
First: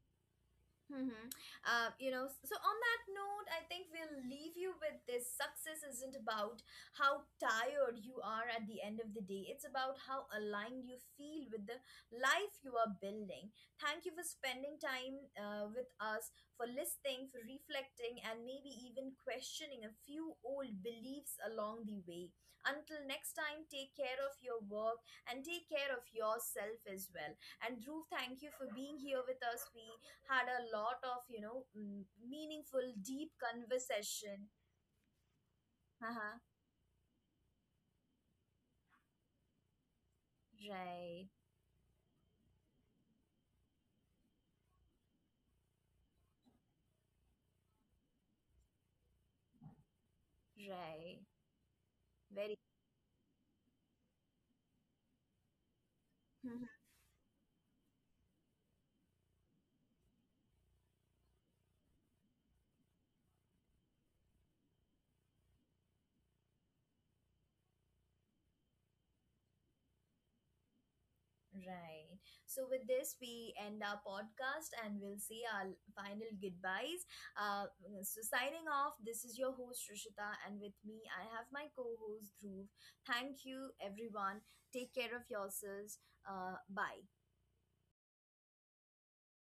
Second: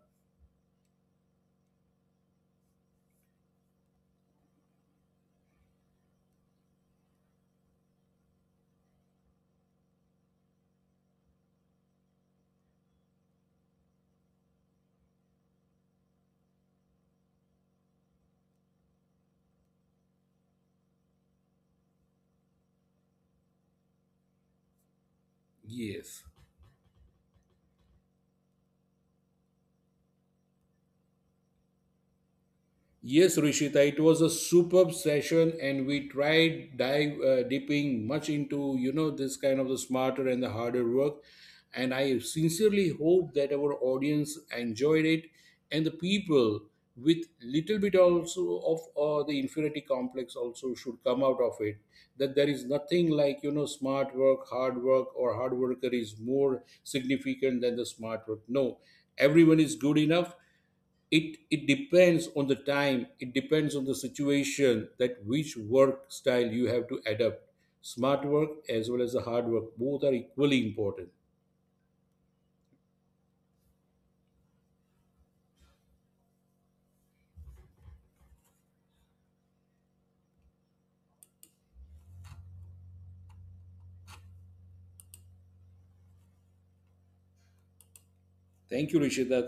A: Mm-hmm. You know, so on that note, I think we'll leave you with this. Success isn't about how tired you are at the end of the day, it's about how aligned you feel with the life you are building. Thank you for spending time with us, for listening, for reflecting, and maybe even questioning a few old beliefs along the way. Until next time, take care of your work and take care of
B: Yes.
A: yourself as well. And Dhruv, thank you for being here with us. We had a lot of, you know, meaningful, deep
B: Yes, Rishita, it was a
A: conversation.
B: superb session, and we
A: Uh-huh.
B: tried dive dipping much into this kind of the smarter and the harder work.
A: Right.
B: And I sincerely hope that our audience enjoyed it, and the people with little bit also of the inferiority complex also should
A: Right.
B: come out of it. That there
A: Very.
B: is nothing like smart work, hard work, or hard worker is more
A: *laughs*
B: significant than the smart work. No, everyone is good enough. It depends on the time, it depends on the situation, that which work style you have to adapt. Smart work as well as the hard work, both are equally important.
A: Right. So with this, we end our podcast and we'll say our final goodbyes. uh, so signing off, this is your host Rishita, and with me I have my co-host Dhruv. Thank you everyone, take care of yourselves. Bye.
B: Thank you, Rishita.